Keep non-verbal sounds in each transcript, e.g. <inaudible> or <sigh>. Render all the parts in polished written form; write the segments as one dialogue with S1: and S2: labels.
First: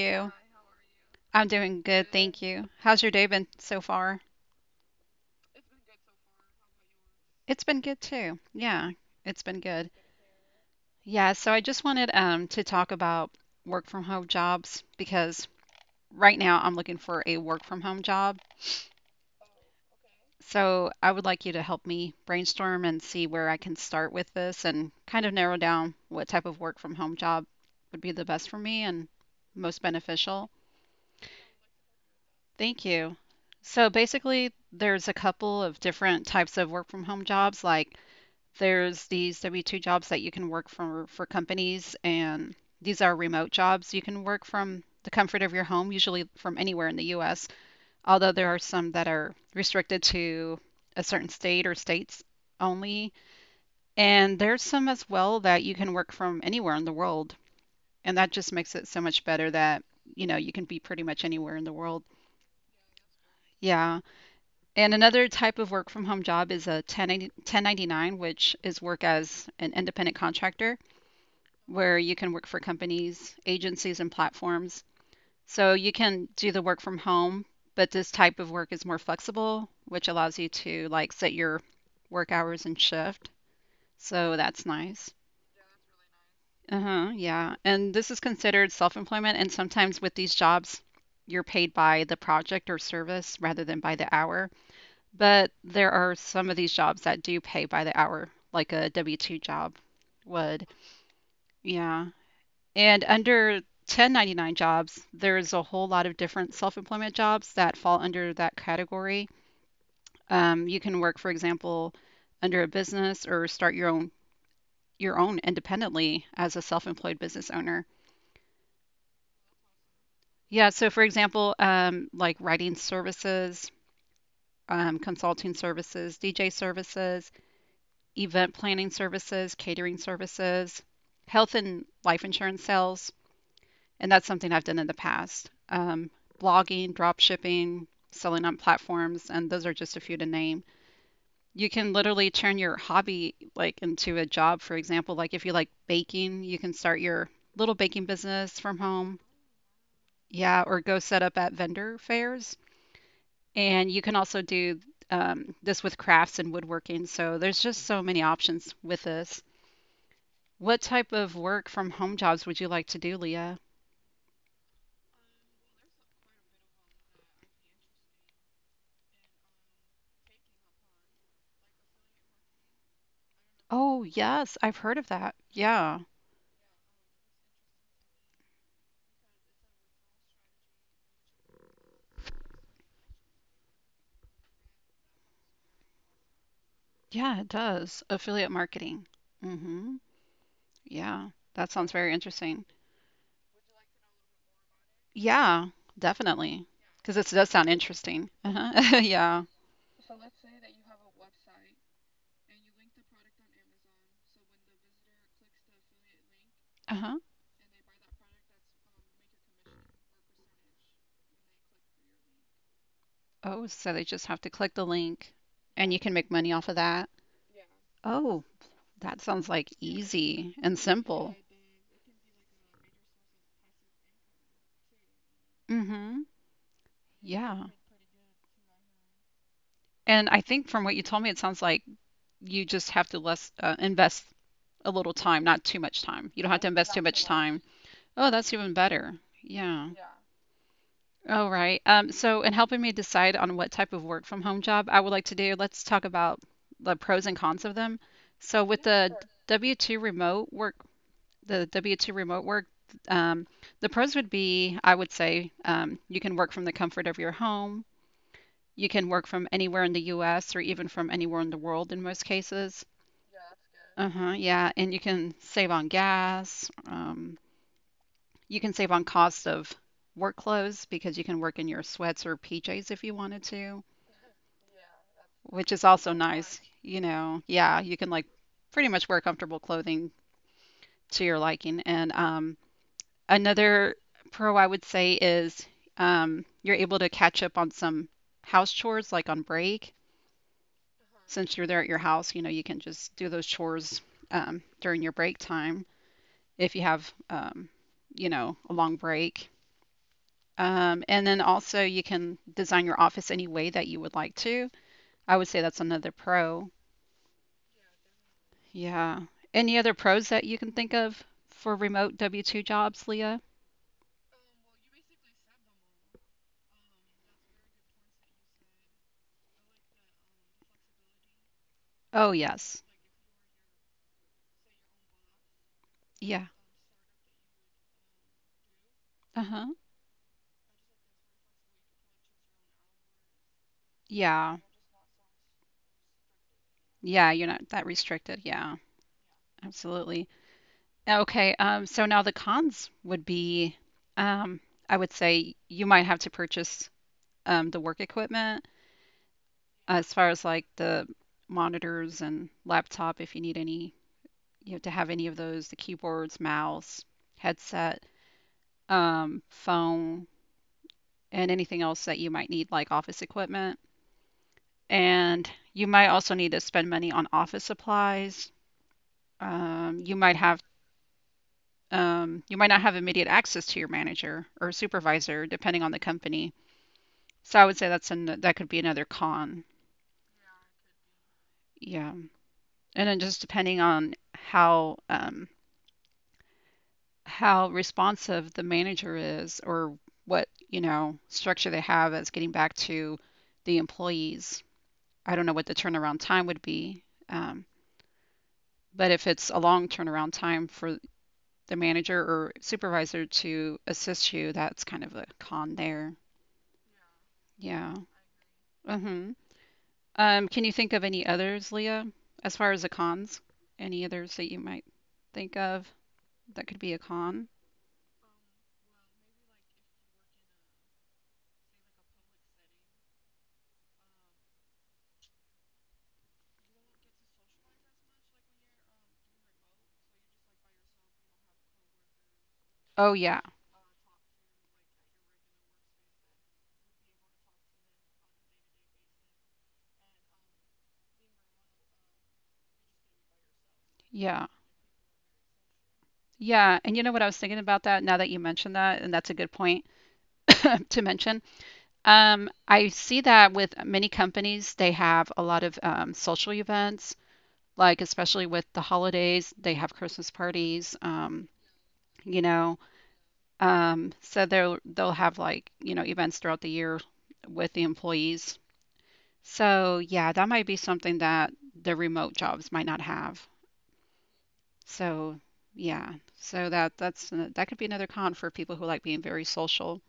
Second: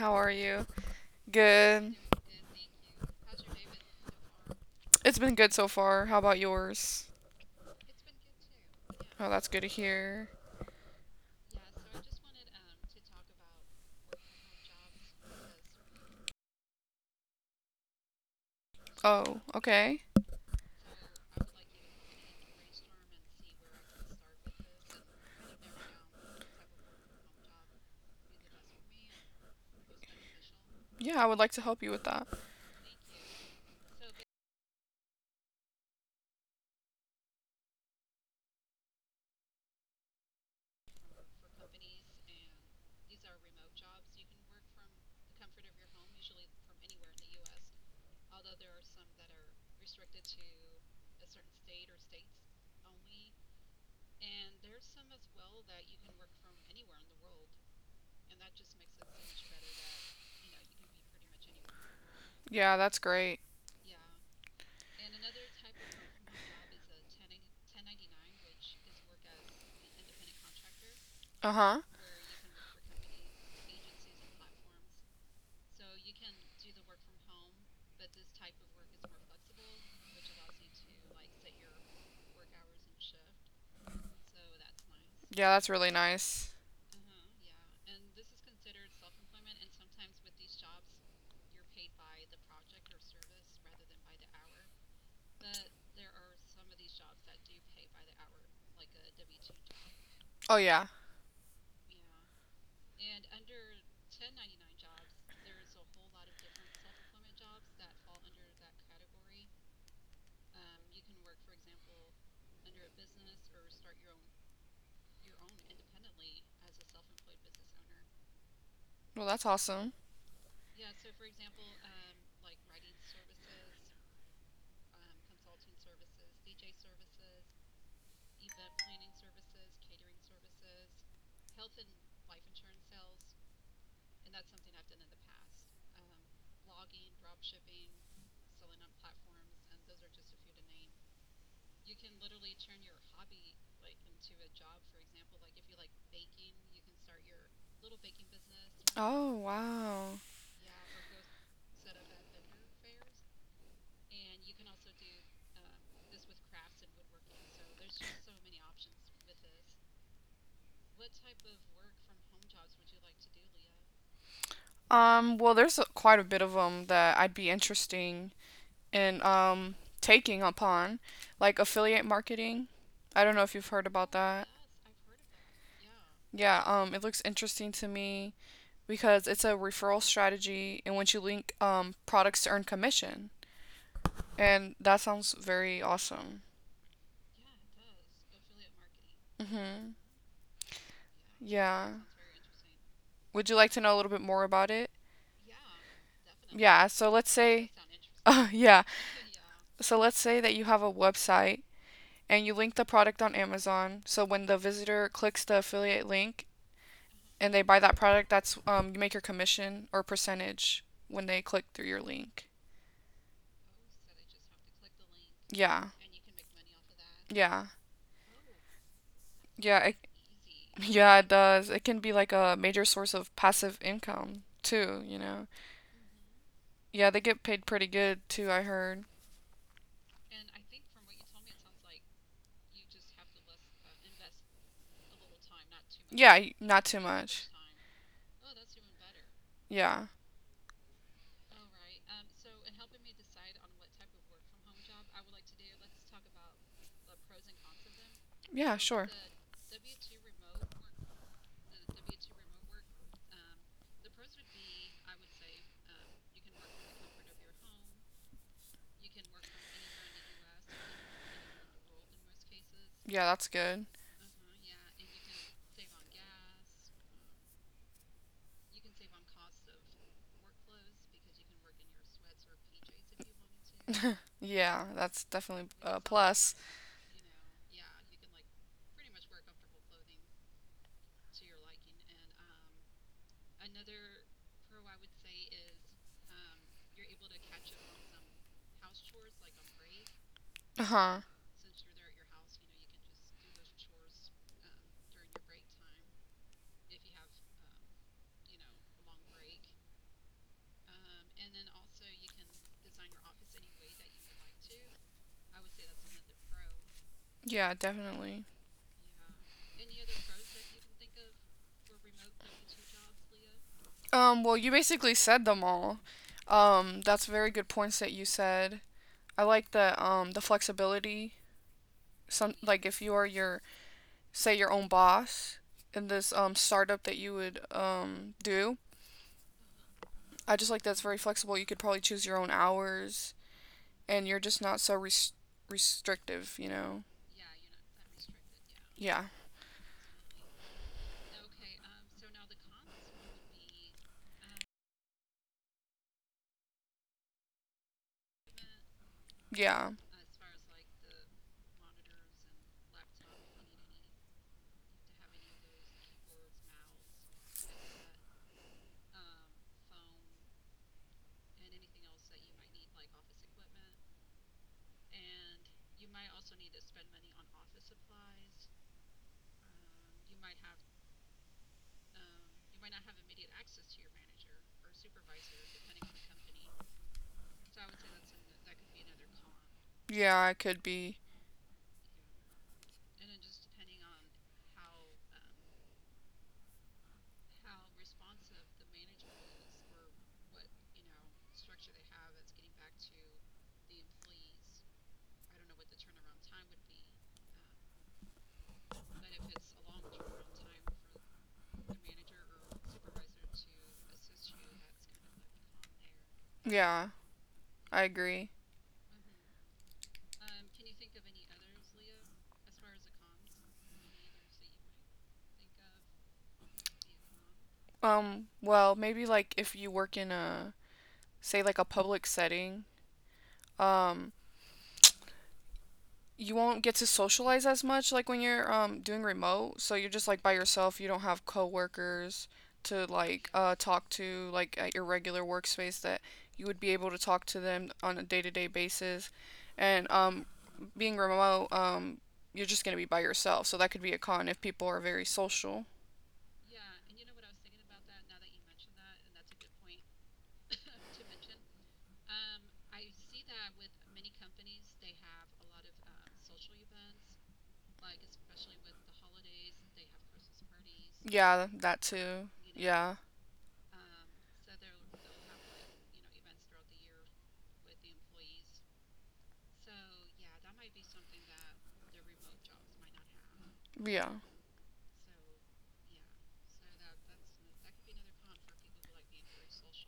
S1: how are
S2: you?
S1: you?
S2: I'm doing
S1: Good.
S2: good, thank you. How's your day been so far?
S1: It's been good so far. How about yours?
S2: It's been good too. Yeah,
S1: Oh,
S2: it's
S1: that's
S2: been
S1: good to
S2: good.
S1: hear.
S2: Yeah, so I just wanted to talk about work from home jobs because right now I'm looking for a work from home job.
S1: Oh, okay.
S2: So I would like you to help me brainstorm and see where I can start with this and kind of narrow down what type of work from home job would be the best for me and most beneficial.
S1: Yeah, I would like to help you with that.
S2: Thank you. So basically, there's a couple of different types of work from home jobs. Like there's these W-2 jobs that you can work for companies, and these are remote jobs. You can work from the comfort of your home, usually from anywhere in the US, although there are some that are restricted to a certain state or states only. And there's some as well that you can work from anywhere in the world. And that just makes it so much better that, you know, you can be pretty much anywhere in the world.
S1: Yeah, that's great.
S2: Yeah. And another type of work from home job is a 1099, which is work as an independent contractor,
S1: Uh-huh.
S2: where you can work for companies, agencies, and platforms. So you can do the work from home, but this type of work is more flexible, which allows you to like set your work hours and shift. So that's nice.
S1: Yeah, that's really nice.
S2: Uh-huh, yeah. And this is considered self-employment, and sometimes with these jobs, you're paid by the project or service rather than by the hour. But there are some of these jobs that do pay by the hour, like a W-2 job
S1: Oh,
S2: would.
S1: yeah.
S2: Yeah. And under 1099 jobs, there's a whole lot of different self-employment jobs that fall under that category. You can work, for example, under a business or start your own independently as a self-employed business owner.
S1: Well, that's awesome.
S2: Yeah, so for example, like writing services, consulting services, DJ services, event planning services, catering services, health and life insurance sales. And that's something I've done in the past. Blogging, drop shipping, selling on platforms, and those are just a few to name. You can literally turn your hobby like into a job, for example, like if you like baking, you can start your little baking business from home.
S1: Oh, wow.
S2: Yeah, or go set up at vendor fairs. And you can also do this with crafts and woodworking. So there's just so many options with this. What type of work from home jobs would you like to do, Leah?
S1: Well, there's a, quite a bit of them that I'd be interesting in taking upon, like affiliate marketing. I don't know if you've heard
S2: Oh,
S1: about that.
S2: yes, I've heard of that. Yeah.
S1: Yeah, it looks interesting to me, because it's a referral strategy in which you link products to earn commission. And that sounds very awesome.
S2: Yeah, it does. Affiliate marketing.
S1: Hmm.
S2: Mhm. Yeah. That sounds
S1: Yeah.
S2: very interesting.
S1: Would you like to know a little bit more about it?
S2: Yeah, definitely.
S1: Yeah, so
S2: Because it
S1: let's
S2: does sound
S1: say,
S2: interesting.
S1: <laughs> yeah,
S2: Uh-huh. <laughs> Yeah.
S1: so let's say that you have a website and you link the product on Amazon. So when the visitor clicks the affiliate link
S2: Uh-huh.
S1: and they buy that product, that's you make your commission or percentage when they click through your link.
S2: Oh, so they just have to click the link
S1: Yeah,
S2: and you can make money off of that.
S1: yeah,
S2: Oh, that sounds like
S1: yeah.
S2: easy and
S1: Yeah, it
S2: simple.
S1: does. It can be like a major source of passive income too, you know.
S2: Mhm.
S1: Yeah, they get paid
S2: Yeah.
S1: pretty good too, I heard.
S2: And I think from what you told me, it sounds like you just have to less invest a little time, not too much time.
S1: Yeah,
S2: You don't have to
S1: not
S2: invest
S1: too
S2: too much
S1: much.
S2: time. Oh, that's even better. Yeah.
S1: Yeah.
S2: Yeah. All right. So, in helping me decide on what type of work from home job I would like to do, let's talk about the pros and cons of them. So,
S1: Yeah,
S2: with
S1: sure.
S2: the W-2 remote work, the W-2 remote work, um, the pros would be, I would say, you can work from the comfort of your home. You can work from anywhere in the US or even from anywhere in the world in most cases.
S1: Yeah, that's good.
S2: Good. Uh-huh, yeah, and you can save on gas. You can save on cost of work clothes because you can work in your sweats or PJs if you wanted to,
S1: Yeah, that's definitely
S2: which is
S1: a
S2: also— that's
S1: plus.
S2: nice. You know, yeah, you can like pretty much wear comfortable clothing to your liking. And another pro I would say is you're able to catch up on some house chores like on break.
S1: Uh-huh.
S2: Since you're there at your house, you know, you can just do those chores during your break time if you have, you know, a long break. And then also you can design your office any way that you would like to. I would say that's another pro.
S1: Yeah, definitely.
S2: Yeah. Any other pros that you can think of for remote W-2 jobs, Leah?
S1: Well, you basically said them all. That's very good points that you said. I like the flexibility.
S2: Oh,
S1: Some,
S2: yes.
S1: like if you are your say your own boss in this
S2: Yeah.
S1: startup that you would do.
S2: Uh-huh.
S1: I just like that's very flexible. You could probably choose your own hours, and you're
S2: Yeah.
S1: just not so restrictive. You know?
S2: Yeah, you're not that restricted. Yeah.
S1: Yeah,
S2: Absolutely. Okay, so now the cons would be, um, I would say you might have to purchase the work equipment
S1: yeah,
S2: as far as like the monitors and laptop if you need any, you know, to have any of those, the keyboards, mouse, headset, phone, and anything else that you might need, like office equipment. And you might also need to spend money on office supplies. Um, you might have you might not have immediate access to your manager or supervisor, depending on the company. So I would say that could be another con.
S1: yeah. I could be.
S2: Yeah. And then just depending on how responsive the manager is or what, you know, structure they have as getting back to the employees. I don't know what the turnaround time would be. Um, but if it's a long turnaround time for the manager or supervisor to assist you, that's kind of a con there.
S1: Yeah,
S2: Yeah.
S1: I agree.
S2: hmm can you think of any others, Leah, as far as the cons? Any others that you might think of that could be a con?
S1: Well, maybe like if you work in a say like a public setting, um, you won't get to socialize as much, like when you're doing remote. So you're just like by yourself. You don't have coworkers to
S2: Oh, yeah.
S1: like talk to, like at your regular workspace that you would be able to talk to them on a day-to-day basis. And being remote, you're just going to be by yourself. So that could be a
S2: Yeah.
S1: con if people are very social.
S2: Yeah. And you know what? I was thinking about that now that you mentioned that, and that's a good point <laughs> to mention. I see that with many companies, they have a lot of social events, like especially with the holidays, they have Christmas parties.
S1: Yeah, that
S2: You
S1: too.
S2: know,
S1: Yeah.
S2: so they'll have like, you know, events throughout the year with the employees. So, yeah, that might be something that the remote jobs might not have.
S1: Yeah.
S2: So, yeah. That could be another con for people who like being very social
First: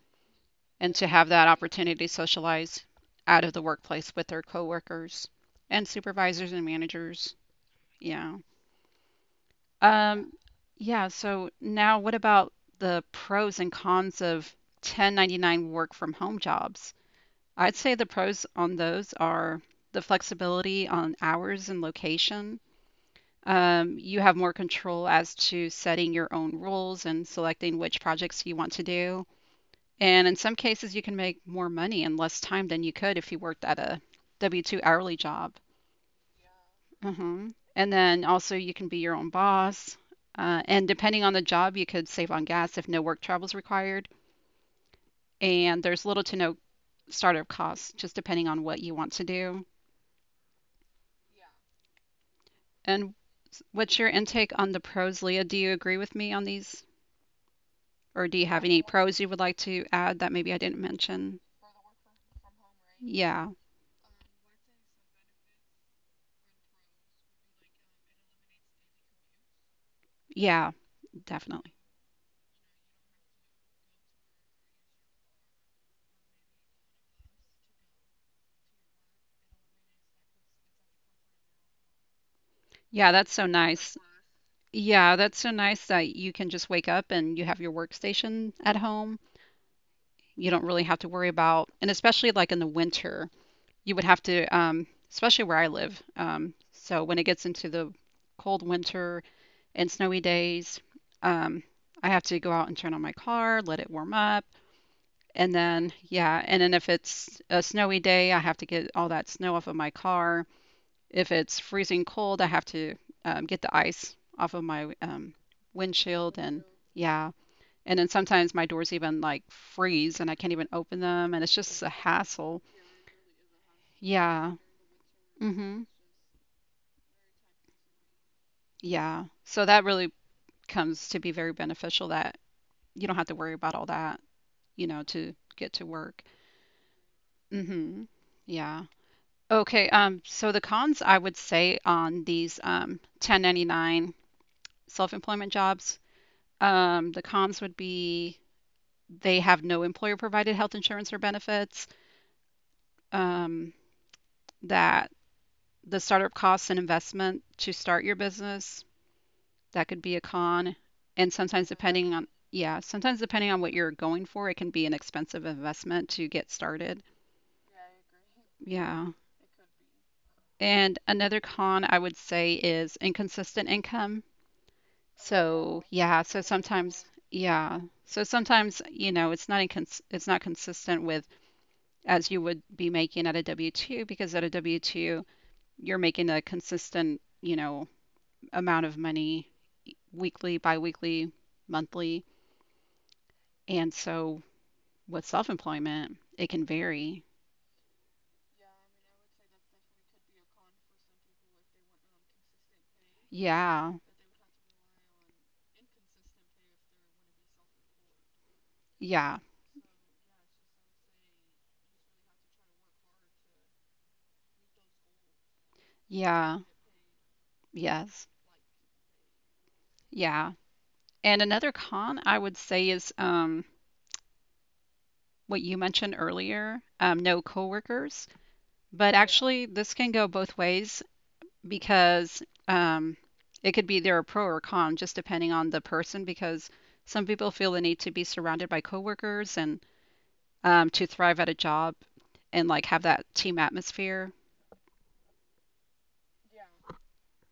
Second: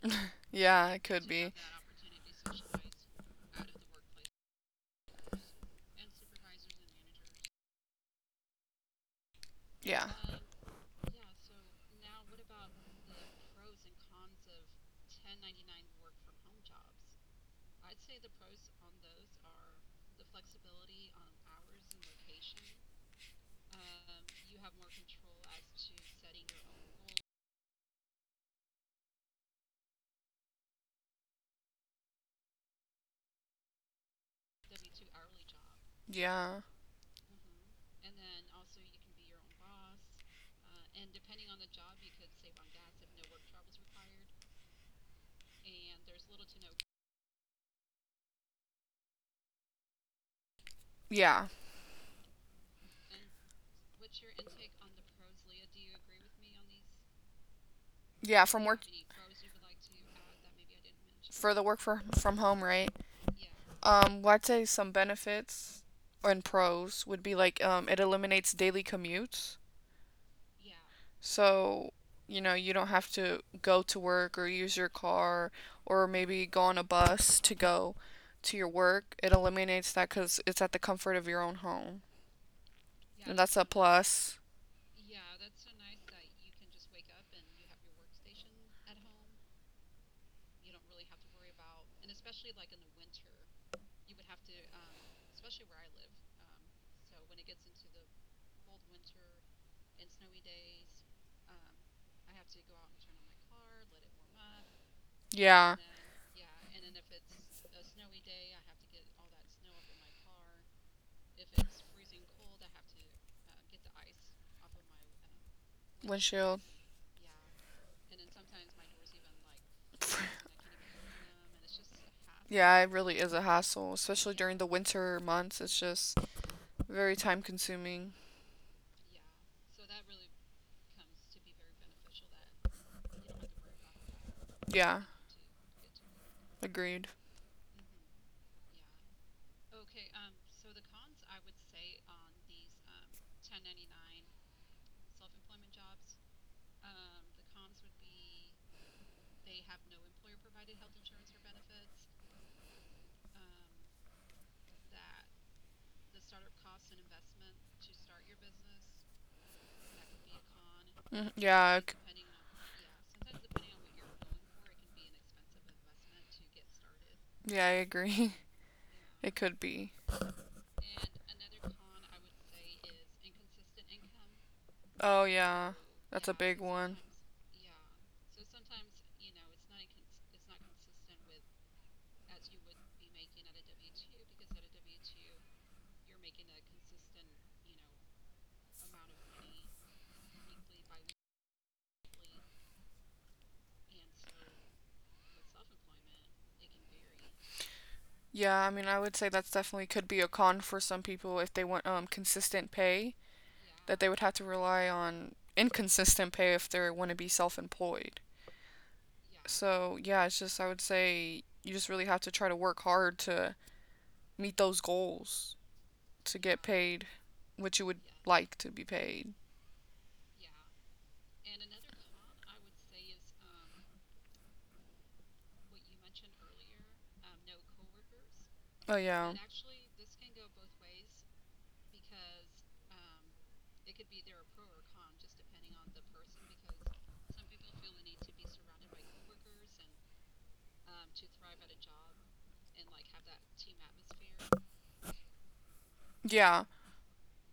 S1: Yeah,
S2: and
S1: it
S2: to
S1: could
S2: have that
S1: be.
S2: opportunity to socialize out of the workplace with their coworkers and supervisors and managers. Yeah.
S1: Yeah.
S2: Um, yeah, so now what about the pros and cons of 1099 work from home jobs? I'd say the pros on those are the flexibility on hours and location. You have more control as to setting your own rules and selecting which projects you want to do. And in some cases, you can make more money in less time than you could if you worked at a W W-2 hourly job.
S1: Yeah.
S2: hmm And then also, you can be your own boss. And depending on the job, you could save on gas if no work travel is required. And there's little to no startup costs, just depending on what you want to do.
S1: Yeah.
S2: And what's your intake on the pros, Leah? Do you agree with me on these? Or do
S1: Yeah,
S2: you have
S1: from work
S2: any pros you would like to add that maybe I didn't mention?
S1: for the work for, from home, right?
S2: Yeah,
S1: Well, I'd say some benefits and pros would be like it eliminates daily commutes.
S2: yeah, definitely.
S1: So, you know, you don't have to go to work or use your car or maybe go on a bus to go to your work. It eliminates that because it's at the comfort of your own home.
S2: Yeah, that's
S1: And
S2: so
S1: that's a
S2: nice.
S1: plus.
S2: Yeah, that's so nice that you can just wake up and you have your workstation at home. You don't really have to worry about, and especially like in the winter, you would have to, especially where I live. So when it gets into the cold winter and snowy days, um, I have to go out and turn on my car, let it warm up. And
S1: Yeah.
S2: then, yeah, and then if it's a snowy day, I have to get all that snow off of my car. If it's freezing cold, I have to get the ice off of my, windshield.
S1: Windshield.
S2: And yeah, and then sometimes my doors even like freeze and I can't even open them. And it's just a hassle.
S1: Yeah, it really is a hassle, especially
S2: Yeah.
S1: during the winter months. It's
S2: hmm
S1: just very time consuming.
S2: Yeah. So that really comes to be very beneficial that you don't have to worry about all that, you
S1: Yeah,
S2: know, to get to work.
S1: agreed.
S2: hmm Yeah. Okay, so the cons I would say on these 1099 self-employment jobs, the cons would be they have no employer-provided health insurance or benefits, um, that the startup costs and investment to start your business, that could be a con. And
S1: Mhm.
S2: sometimes depending on, yeah, sometimes depending on what you're going for, it can be an expensive investment to get started.
S1: Yeah, I agree. <laughs>
S2: Yeah.
S1: It could be.
S2: And another con I would say is inconsistent income.
S1: Oh, yeah,
S2: So
S1: that's a big one.
S2: yeah, so sometimes you know it's not consistent with as you would be making at a W-2, because at a W-2 you're making a consistent, you know, amount of money weekly, bi-weekly, monthly, and so with self-employment it can vary.
S1: Yeah, I mean, I would say that's definitely could be a con for some people if they want consistent pay,
S2: Yeah,
S1: that they would have to rely on inconsistent pay if they want to be self-employed.
S2: yeah,
S1: So, yeah, it's just I would say you just really have to try to work hard to meet those goals to get
S2: yeah,
S1: paid what you would Yeah.
S2: yes,
S1: like to be paid.
S2: yeah. And another con I would say is what you mentioned earlier, no coworkers.
S1: Oh
S2: But
S1: yeah.
S2: actually, this can go both ways because um, it could be there a pro or con, just depending on the person. Because some people feel the need to be surrounded by coworkers and to thrive at a job and like have that team atmosphere.
S1: Yeah.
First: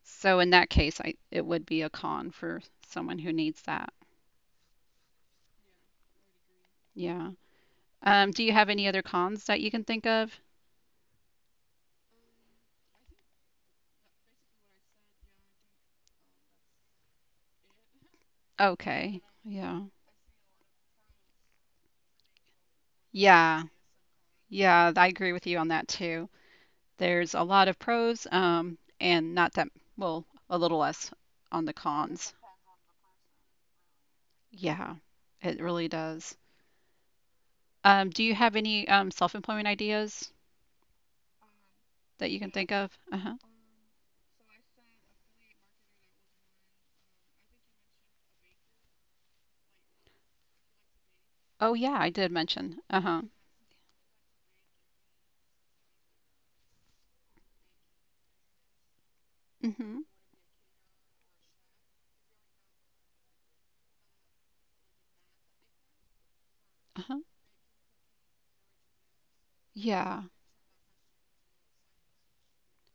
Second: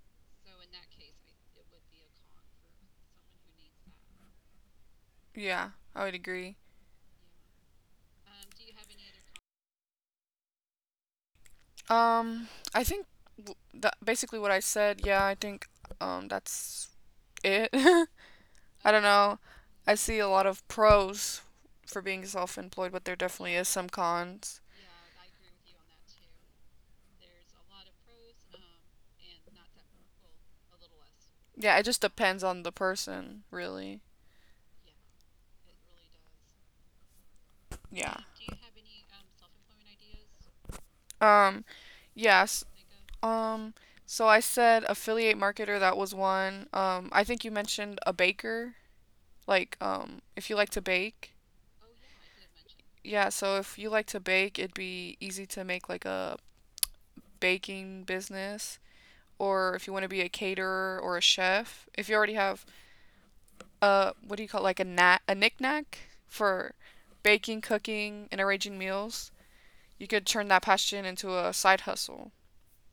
S2: So in that case, I it would be a con for someone who needs that.
S1: Yeah. I would agree.
S2: Yeah. Do you have any other cons that you can think of?
S1: Um I think that basically what I said, yeah, I think that's it. <laughs> I don't
S2: Okay.
S1: know.
S2: Yeah.
S1: I see a lot of pros for being self-employed, but there definitely
S2: Yeah.
S1: is some cons.
S2: Yeah, I agree with you on that too. There's a lot of pros and not that, well, a little less on the
S1: Yeah, it just
S2: cons.
S1: depends on the person, really.
S2: Yeah, it really does.
S1: Yeah.
S2: Do you have any self-employment ideas
S1: Um
S2: that you can
S1: yes,
S2: think of? Uh-huh.
S1: Um, so I said affiliate marketer, that was one. I think you mentioned a baker, like if you like to bake.
S2: Oh yeah, I did mention. Uh-huh.
S1: Yeah, so if you like to bake, it'd be easy to make like a baking business. Or if you
S2: Mm-hmm.
S1: want to be a caterer or a chef, if you already have what do you call it, like a knack, a knick-knack for
S2: Uh-huh.
S1: baking, cooking, and arranging meals, you
S2: Yeah.
S1: could turn that passion into a side hustle.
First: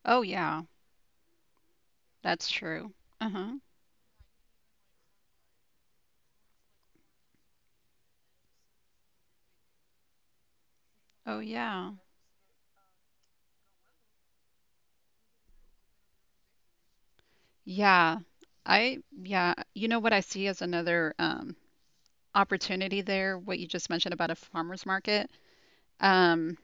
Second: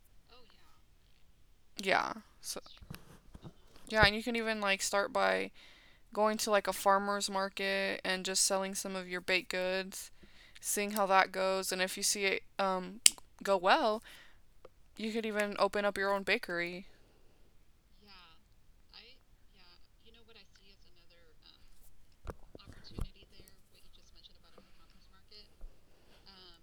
S2: Oh yeah,
S1: Yeah.
S2: that's
S1: So
S2: true. Uh-huh.
S1: yeah, and you can even like start by going to like a farmer's market and just selling some of your baked goods, seeing how that
S2: Oh
S1: goes. And
S2: yeah.
S1: if you see it go well, you could even open up your own bakery.
S2: Yeah. You know what I see as another opportunity there, what you just mentioned about a farmer's market. Um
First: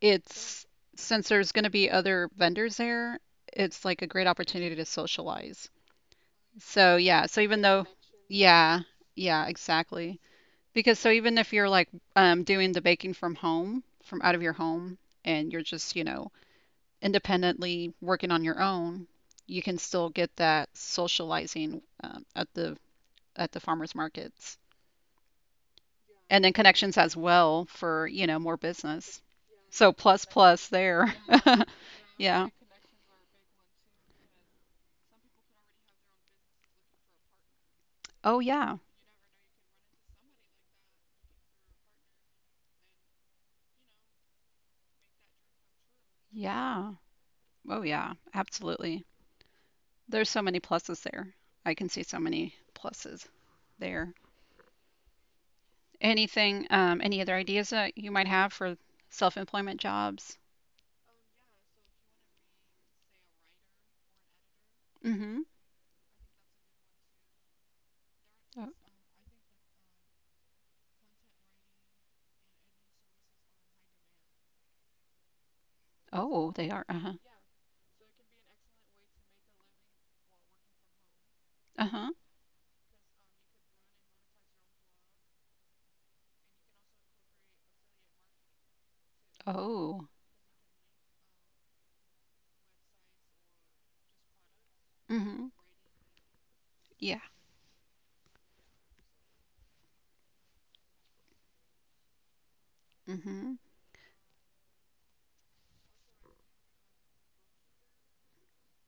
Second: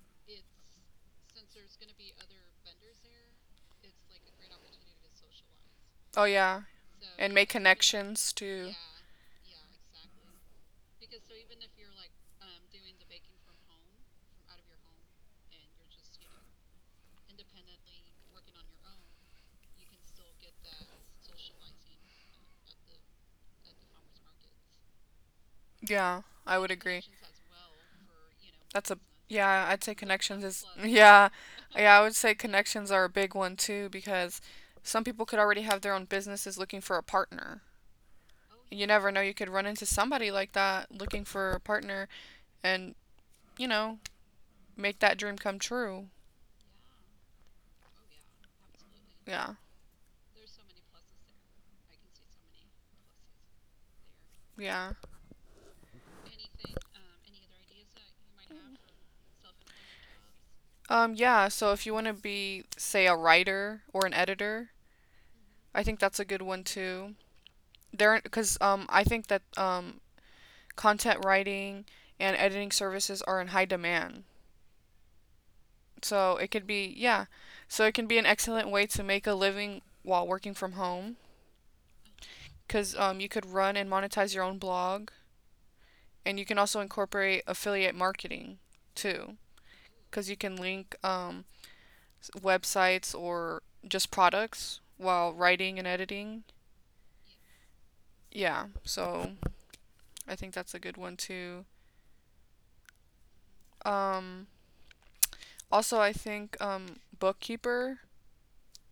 S2: It's Since there's going to be other vendors there, it's like a great opportunity to socialize.
S1: Oh, yeah.
S2: So, yeah,
S1: And
S2: so
S1: make
S2: even though,
S1: connections too.
S2: yeah, yeah, exactly. Because so even if you're like doing the baking from home, from out of your home, and you're just, you know, independently working on your own, you can still get that socializing at the farmers markets.
S1: Yeah,
S2: And then
S1: I would
S2: connections
S1: agree.
S2: as well for, you know, more
S1: That's a,
S2: business.
S1: yeah, I'd say
S2: So plus
S1: connections is,
S2: plus
S1: <laughs>
S2: there.
S1: yeah.
S2: <laughs>
S1: Yeah, I would say
S2: Yeah.
S1: connections are a big one too because some people could already have their own businesses looking for a partner.
S2: Oh yeah.
S1: You never know, you could run into somebody like that looking for a partner and, you know, make that dream come true.
S2: Yeah. Oh yeah, absolutely.
S1: Yeah.
S2: There's so many pluses there. I can see so many pluses there.
S1: Yeah.
S2: Anything, any other ideas that you might have for self-employment jobs?
S1: Yeah, so if you want to be say a writer or an editor,
S2: Mm-hmm.
S1: I think that's a good one too. There cuz
S2: Oh,
S1: um I think that content writing and editing services are in high demand. So
S2: oh,
S1: it could
S2: they are.
S1: be
S2: Uh-huh.
S1: yeah. So it can be an excellent way to make a living while working from home
S2: Uh-huh.
S1: cuz you could run and monetize your own blog, and you can also incorporate affiliate marketing too
S2: Oh.
S1: cuz you can link websites or just products while
S2: Mm-hmm.
S1: writing and editing.
S2: Yeah.
S1: Yeah, so I think that's a good one too.
S2: Mm-hmm.
S1: Um, also, I think bookkeeper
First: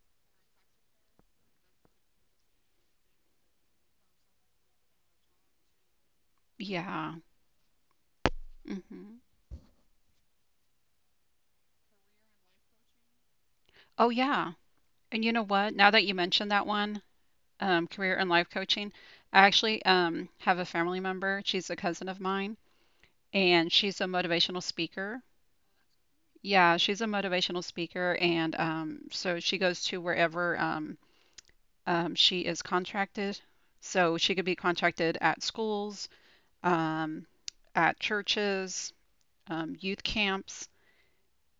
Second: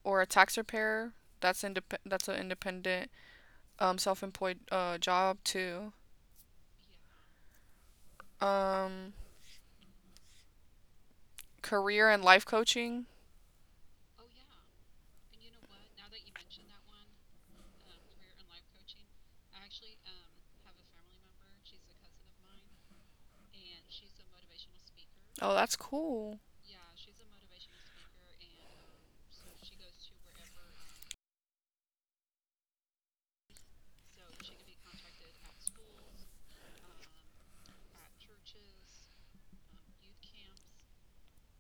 S1: or a tax preparer. That's an independent, self-employed job too.
S2: Yeah.
S1: Um,
S2: Mm-hmm.
S1: career and life coaching.
S2: Oh, yeah. And you know what? Now that you mentioned that one, career and life coaching, I actually have a family member. She's a cousin of mine, and she's a motivational speaker.
S1: Oh, that's cool.
S2: Yeah, she's a motivational speaker, and so she goes to wherever she is contracted. So she could be contracted at schools, um, at churches, youth camps,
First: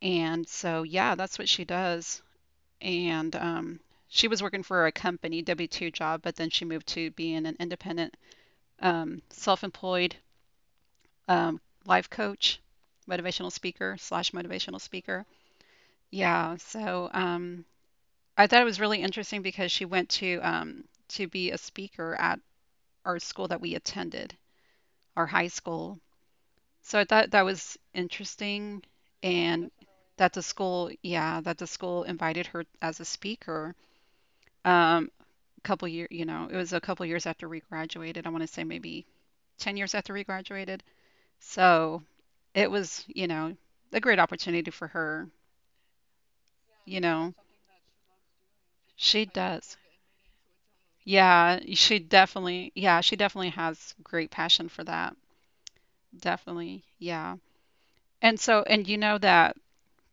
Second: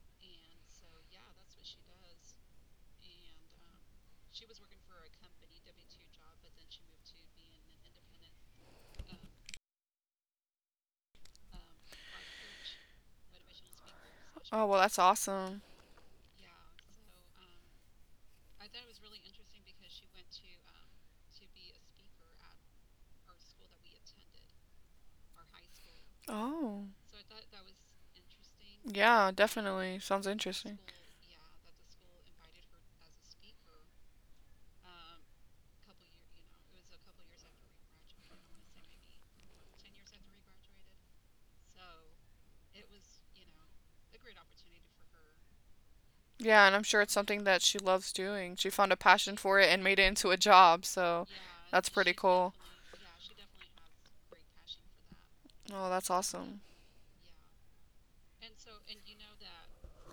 S2: and so yeah, that's what she does. And she was working for a company W two job, but then she moved to being an independent, self employed um, life coach, motivational speaker slash
S1: Oh, well,
S2: motivational
S1: that's
S2: speaker.
S1: awesome.
S2: Yeah, so I thought it was really interesting because she went to be a speaker at our school that we attended, our high school.
S1: Oh,
S2: So I thought that was interesting,
S1: yeah,
S2: and
S1: definitely. Sounds interesting.
S2: that the school invited her as a speaker. Um, Couple years, you know, it was a couple years after we graduated. I want to say maybe 10 years after we graduated. So it was, you know, a great opportunity for her.
S1: Yeah, and I'm
S2: You
S1: sure it's
S2: know,
S1: something that she loves doing. She found a
S2: she
S1: passion for it
S2: does.
S1: and made it into a job, so
S2: Yeah,
S1: that's pretty cool.
S2: she definitely has great passion for that.
S1: Oh, that's awesome. <laughs>
S2: Definitely. Yeah. And so, and you know that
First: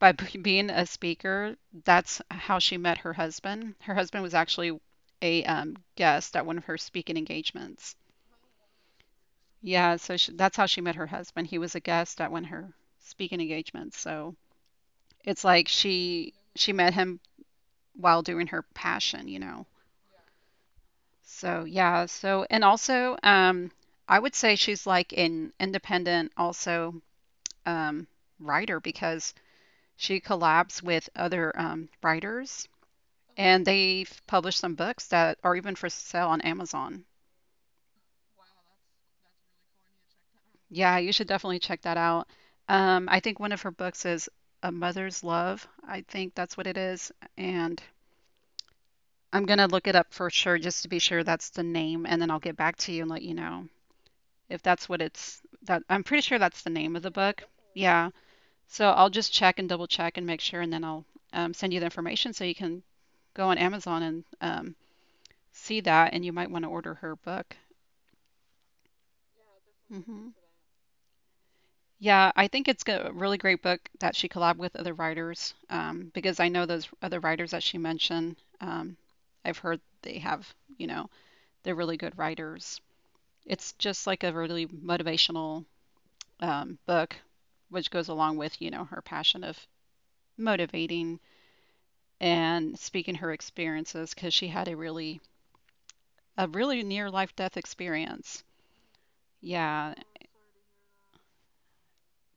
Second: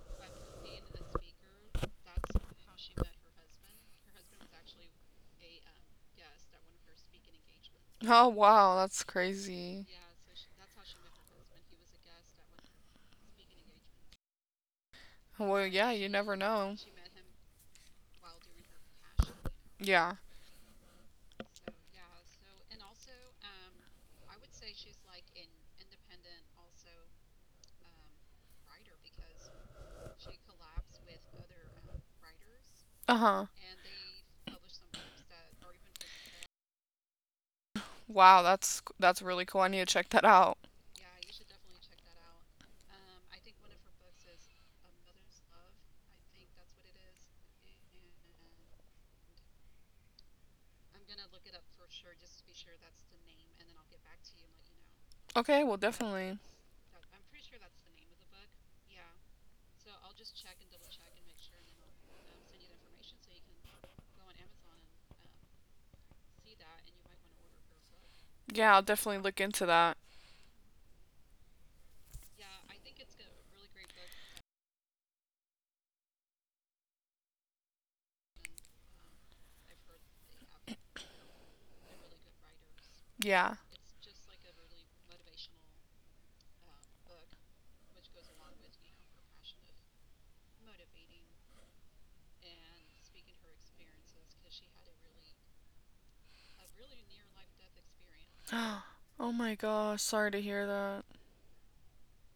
S2: by <laughs> being a speaker, that's how she met her husband. Her husband was actually a guest at one of her speaking engagements.
S1: Oh, wow, that's crazy.
S2: Yeah, so that's how she met her husband. He was a guest at one of her speaking engagements. So it's
S1: Well,
S2: like
S1: yeah, you
S2: she
S1: never
S2: she
S1: know.
S2: met him while doing her passion, you know.
S1: Yeah.
S2: So yeah, so and also I would say she's like an independent also um writer because she collabs with other writers
S1: Uh-huh.
S2: and they've published some books that are even for sale on Amazon.
S1: Wow, that's really cool. I need to check that out.
S2: Yeah, you should definitely check that out. I think one of her books is A Mother's Love. I think that's what it is. And I'm going to look it up for sure just to be sure that's the name, and then I'll get back to you and let you know if that's what it's
S1: Okay, well,
S2: that I'm
S1: definitely.
S2: pretty sure that's the name of the book. Yeah. So I'll just check and double check and make sure, and then I'll send you the information so you can go on Amazon and see that, and you might want to order her book.
S1: Yeah, I'll definitely look into that.
S2: hmm Yeah, I think it's a really great book that she collabed with other writers because I know those other writers that she mentioned. Um, I've heard they have, you know, they're really good writers.
S1: Yeah.
S2: It's just like a really motivational book, which goes along with, you know, her passion of motivating and speaking her experiences because she had a really near life death experience.
S1: <gasps> Oh my
S2: Yeah,
S1: gosh, sorry to hear that.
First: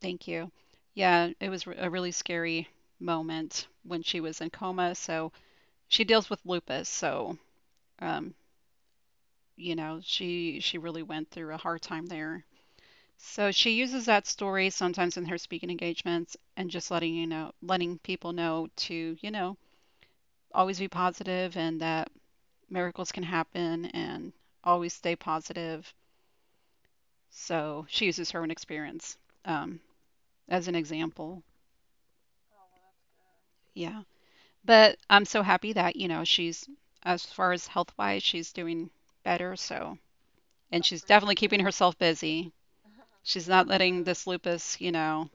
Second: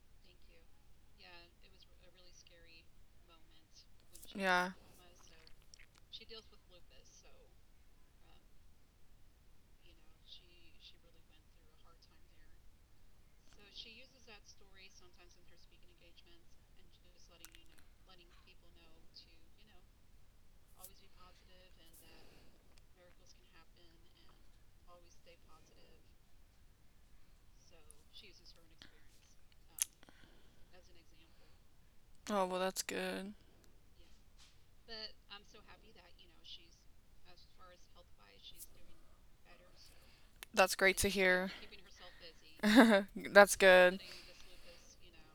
S2: thank you. Yeah, it was a really scary moment when she was in
S1: Yeah.
S2: coma. So she deals with lupus. So, um, you know, she really went through a hard time there. So she uses that story sometimes in her speaking engagements and just letting people know to, you know, always be positive and that miracles can happen and always stay positive. So she uses her own experience um, as an example.
S1: Oh, well, that's good.
S2: Yeah. But I'm so happy that, you know, as far as health wise, she's doing better. So,
S1: That's
S2: and
S1: great
S2: she's
S1: to
S2: definitely
S1: hear.
S2: keeping herself busy.
S1: <laughs>
S2: She's
S1: That's
S2: not
S1: good.
S2: letting this lupus, you know,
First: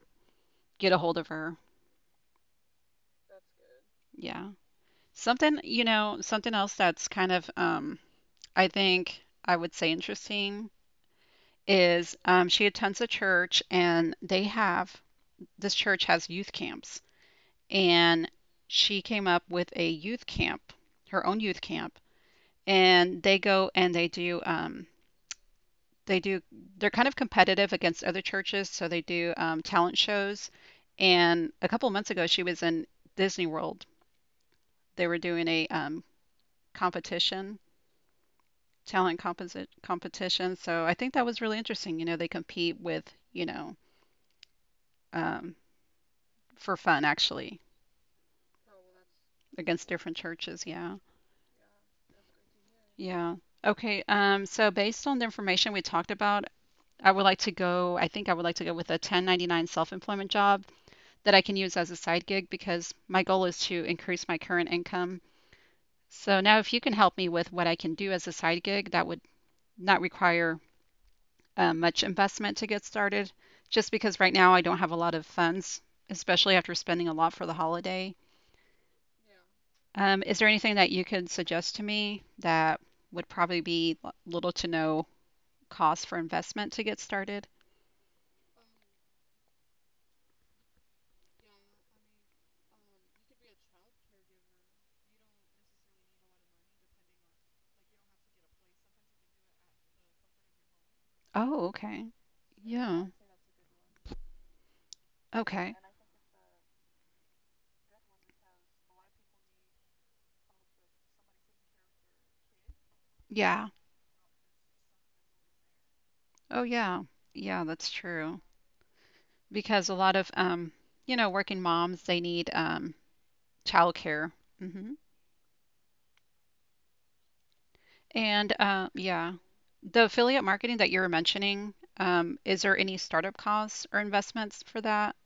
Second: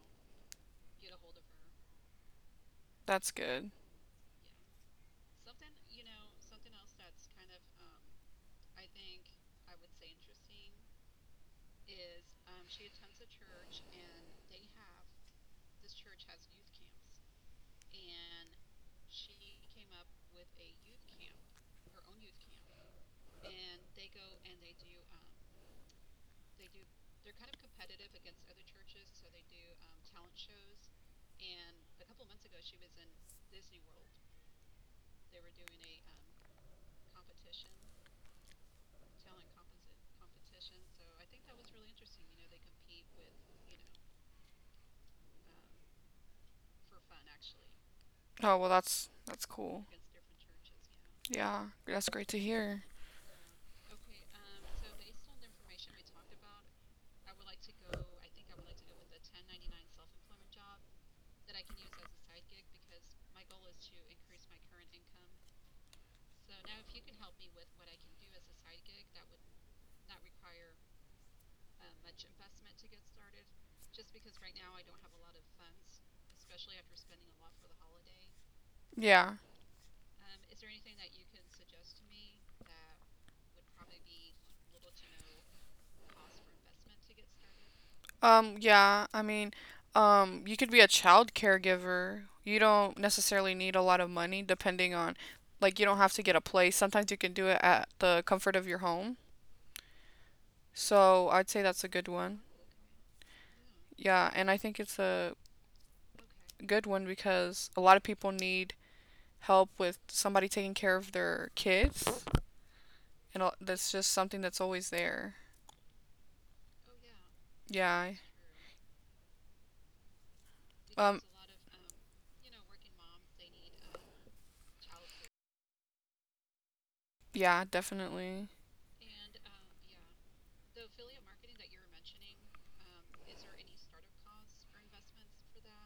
S2: get a hold of her.
S1: That's good.
S2: Yeah. Something, you know, something else that's kind of, I think I would say interesting is she attends a church and they have, this church has youth camps. And she came up with a youth camp, her own youth camp. And they go and they do, they do they're kind of competitive against other churches, so they do talent shows, and a couple of months ago she was in Disney World. They were doing a competition talent composite competition. So I think that was really interesting, you know. They compete with, you know, um, for fun actually
S1: Oh, well, that's cool.
S2: against different churches. Yeah,
S1: Yeah, that's great to hear.
S2: yeah. Okay, so based on the information we talked about, I think I would like to go with a 1099 self-employment job that I can use as a side gig because my goal is to increase my current income. So now, if you can help me with what I can do as a side gig, that would not require much investment to get started, just because right now I don't have a lot of funds, especially after spending a lot for the holiday.
S1: Yeah.
S2: Is there anything that you could suggest to me that would probably be little to no cost for investment to get started?
S1: Yeah, I mean, you could be a child caregiver. You don't necessarily need a lot of money depending on like you don't have to get a place. Sometimes you can do it at the comfort of your home. So, I'd say that's a good
S2: Oh,
S1: one.
S2: okay. Yeah.
S1: Yeah, and I think it's a
S2: Okay.
S1: good one because a lot of people need help with somebody taking care of their kids, and that's just something that's
S2: Yeah.
S1: always there.
S2: Oh, yeah.
S1: Yeah.
S2: Yeah, that's true. Because a
S1: Um.
S2: lot of you know, working moms, they need childcare. hmm
S1: Yeah. Definitely.
S2: And yeah, the affiliate marketing that you were mentioning, is there any startup costs or investments for that?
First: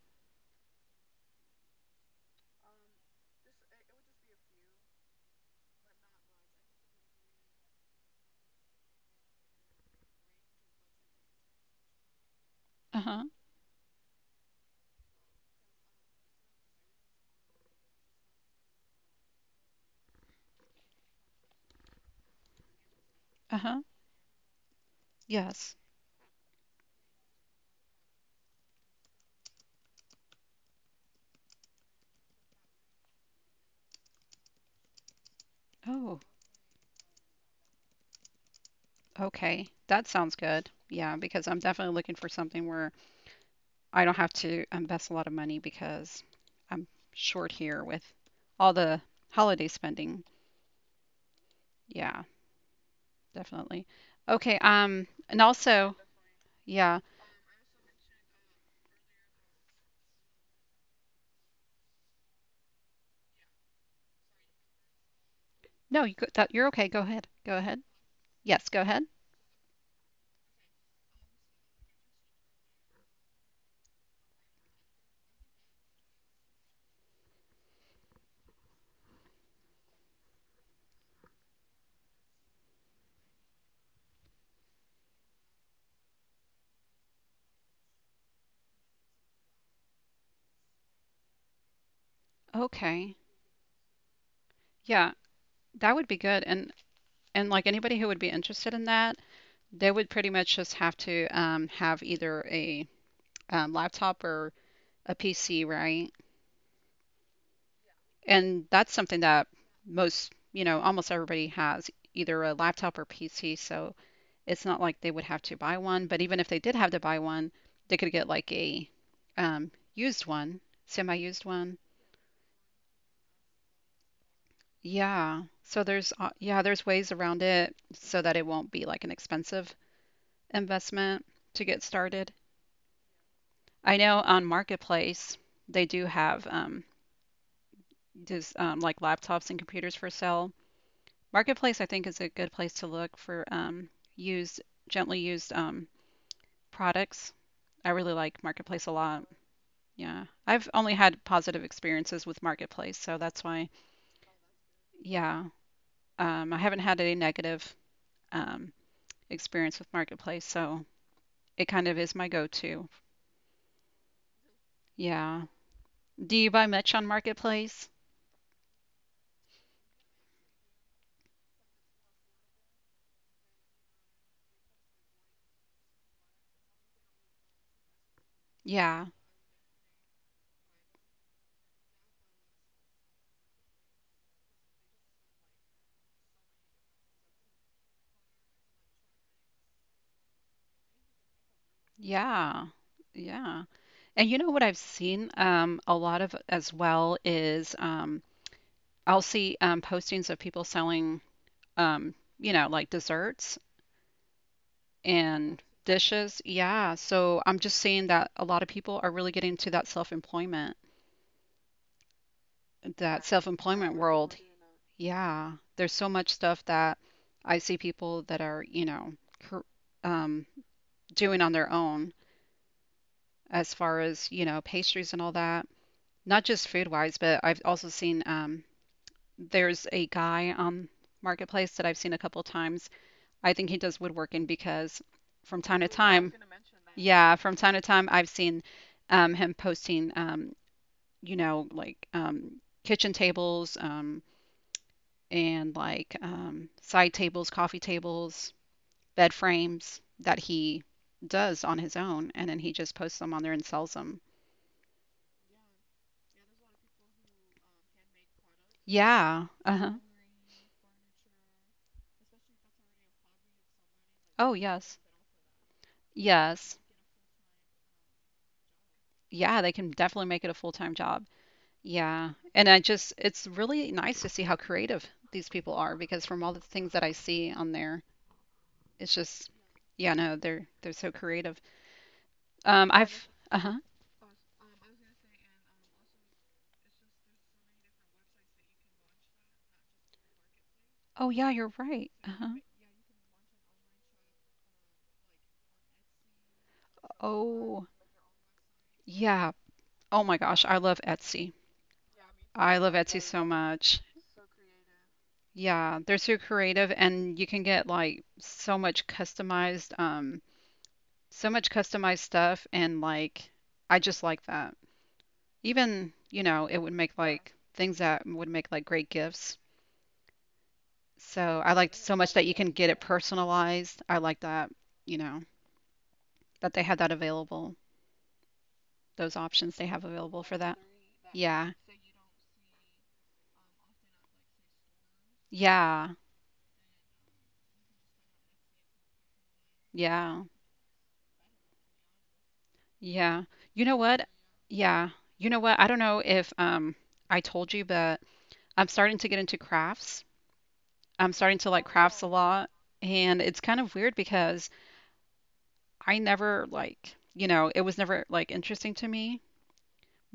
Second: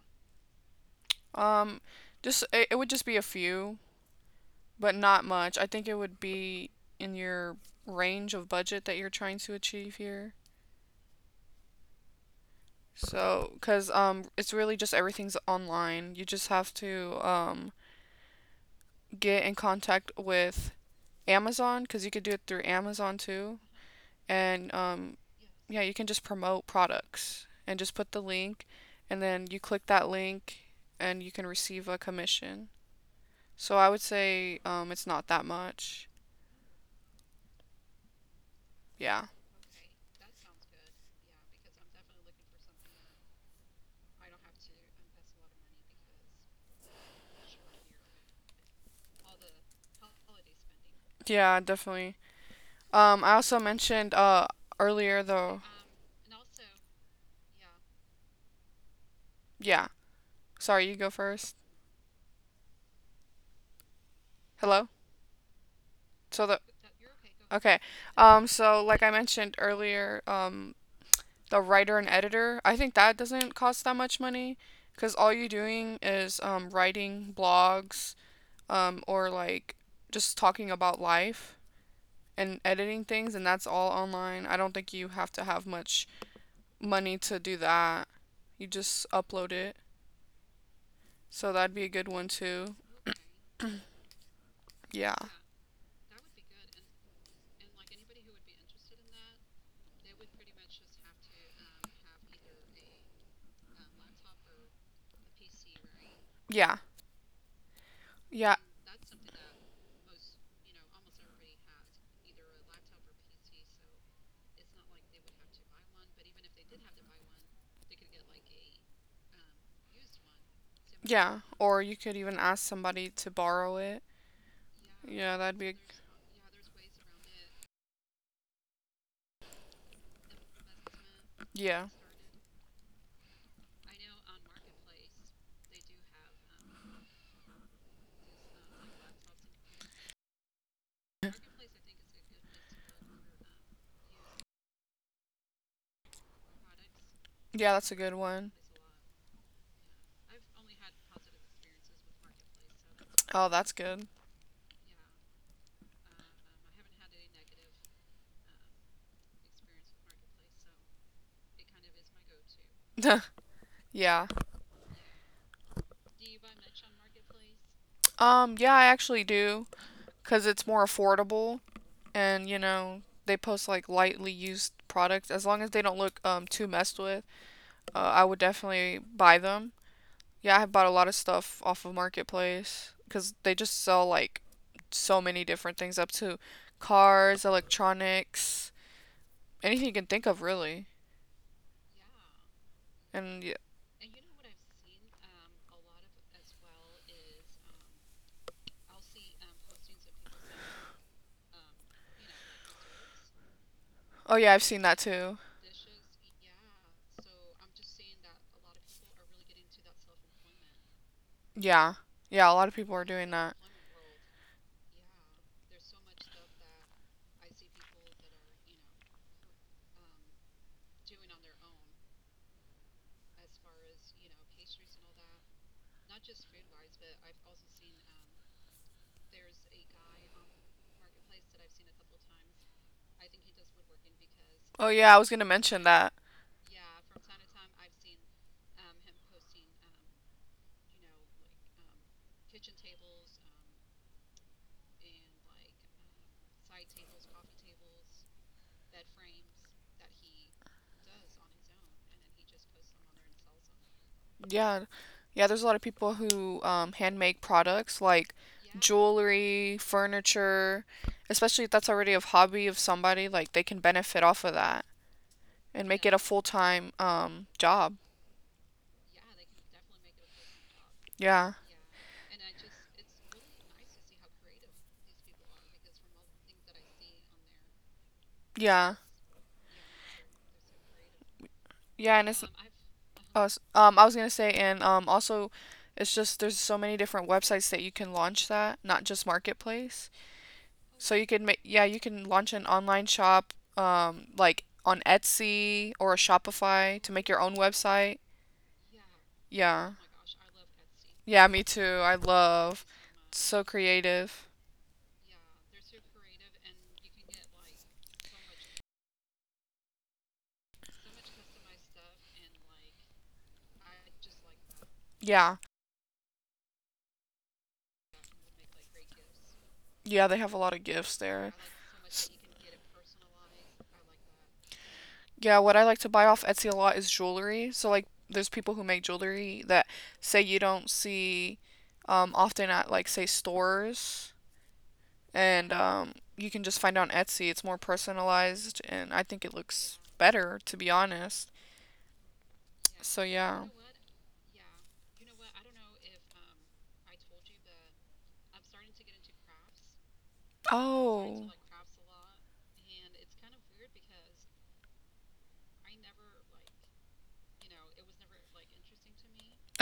S1: Um. Just it would just be a few, but not much. I think it would be in your range of budget that you're trying to achieve here.
S2: Uh-huh.
S1: So, because it's really just everything's online. You just have to get in contact with Amazon because you could do it through Amazon too,
S2: Uh-huh.
S1: and
S2: Yes.
S1: yeah, you can just promote products and just put the link, and then you click that link and you can receive a commission. So I would say it's not that much.
S2: Oh,
S1: Yeah.
S2: okay. That sounds good. Yeah, because I'm definitely looking for something where I don't have to invest a lot of money because I'm short here with all the holiday spending.
S1: Yeah, definitely.
S2: Yeah,
S1: I also mentioned
S2: definitely. Okay,
S1: earlier though.
S2: and also, yeah,
S1: Yeah. Sorry, you go first. Hello?
S2: no, you
S1: So
S2: go,
S1: the
S2: that you're okay. Go ahead.
S1: okay.
S2: Go ahead.
S1: So
S2: Yes,
S1: like
S2: go
S1: I
S2: ahead.
S1: mentioned earlier, the writer and editor, I think that doesn't cost that much money because all you're doing is writing blogs or like just talking about life and editing things, and that's all online. I don't think you have to have much money to do that. You just upload it. So that'd be a good one too.
S2: Okay. Yeah,
S1: Yeah.
S2: that would be good. And like anybody who would be interested in that, they would pretty much just have to have either a laptop or a PC, right?
S1: Yeah. Yeah.
S2: And that's something that most, you know, almost everybody has either a laptop or PC. So it's not like they would have to buy one. But even if they did have to buy one, they could get like a used one, semi-used
S1: Yeah.
S2: one.
S1: Or you could even ask somebody to borrow it.
S2: Yeah.
S1: Yeah,
S2: So
S1: that'd be
S2: there's
S1: a,
S2: there's ways around it so that it won't be like an expensive investment to get
S1: yeah.
S2: started. I know on Marketplace they do have just like laptops and computers for sale. Marketplace I think is a good place to look for used, gently used products. I
S1: Yeah,
S2: really
S1: that's a
S2: like
S1: good
S2: Marketplace
S1: one.
S2: a lot. Yeah. I've only had positive experiences with Marketplace, so that's why,
S1: Oh, that's good.
S2: yeah. I haven't had any negative um experience with Marketplace, so it kind of is my go-to.
S1: <laughs> Yeah.
S2: Yeah. Do you buy much on Marketplace?
S1: Yeah, I actually do, 'cause it's more affordable, and you know they post like lightly used products. As long as they don't look too messed with, I would
S2: Yeah.
S1: definitely buy them. Yeah, I have bought a lot of stuff off of Marketplace because they just sell like so many different things, up to cars, electronics, anything you can think of really.
S2: Yeah. Yeah.
S1: And yeah.
S2: And you know what I've seen a lot of as well is I'll see postings of people selling, um, you know, like desserts
S1: Oh yeah, I've seen that
S2: and
S1: too.
S2: dishes. Yeah. So I'm just seeing that a lot of people are really getting to
S1: Yeah, yeah, a lot of people
S2: that
S1: are doing that.
S2: self-employment world. Yeah. There's so much stuff that I see people that are, you know, cr- um, doing on their own as far as, you know, pastries and all that. Not just food wise, but I've also seen there's a guy on Marketplace that I've seen a couple times. I think he does woodworking because
S1: Oh
S2: from
S1: yeah, I was
S2: time to
S1: gonna
S2: time,
S1: mention that.
S2: yeah, from time to time, I've seen him posting, you know, like kitchen tables, and like side tables, coffee tables, bed frames that he does on his own, and then he just posts them on there and sells them.
S1: Yeah. Yeah, there's a lot of people who hand make products like
S2: Yeah. Uh-huh.
S1: jewelry, furniture, especially if that's already a hobby of somebody, like they can
S2: Oh,
S1: benefit off
S2: yes.
S1: of that and make it a
S2: Yes.
S1: full-time job.
S2: Yeah, they can definitely make it a full-time job.
S1: Yeah.
S2: Yeah. And I just it's really nice to see how creative these people are because from all the things that I see on there, it's
S1: Yeah.
S2: just yeah, no, they're so creative.
S1: Yeah, and it's
S2: I've uh-huh.
S1: <laughs> I was gonna say, and also it's just there's so many different websites that you can launch that, not just Marketplace.
S2: Oh yeah,
S1: So
S2: you're
S1: you can
S2: right.
S1: make yeah, you
S2: Uh-huh.
S1: can launch an online shop like on Etsy or a Shopify to make
S2: Oh,
S1: your own website.
S2: yeah. Oh my
S1: Yeah.
S2: gosh, I love Etsy.
S1: Yeah, me too. I
S2: I love Etsy
S1: love.
S2: so
S1: It's
S2: much.
S1: so creative.
S2: Yeah, they're so creative and you can get like so much customized. So much customized stuff and like I just like that.
S1: Yeah.
S2: Even, you know, it would make like things that would make like great gifts.
S1: Yeah, they have a lot of gifts
S2: So I
S1: there.
S2: liked so much that you
S1: S-
S2: can get it personalized. I like that, you know,
S1: Yeah, what I like to buy
S2: that
S1: off
S2: they had
S1: Etsy
S2: that
S1: a lot is
S2: available,
S1: jewelry. So like there's people who
S2: those
S1: make
S2: options they
S1: jewelry
S2: have
S1: that
S2: available for that.
S1: say you don't
S2: Yeah.
S1: see often at like say stores
S2: Yeah.
S1: and you can just find on Etsy. It's more personalized and I think it
S2: Yeah.
S1: looks better to be honest.
S2: Yeah.
S1: So
S2: You know
S1: yeah.
S2: what? Yeah. You know what? I don't know if I told you, but I'm starting to get into crafts. I'm starting to like
S1: Oh.
S2: crafts a lot, and it's kind of weird because I never like, you know, it was never like interesting to me.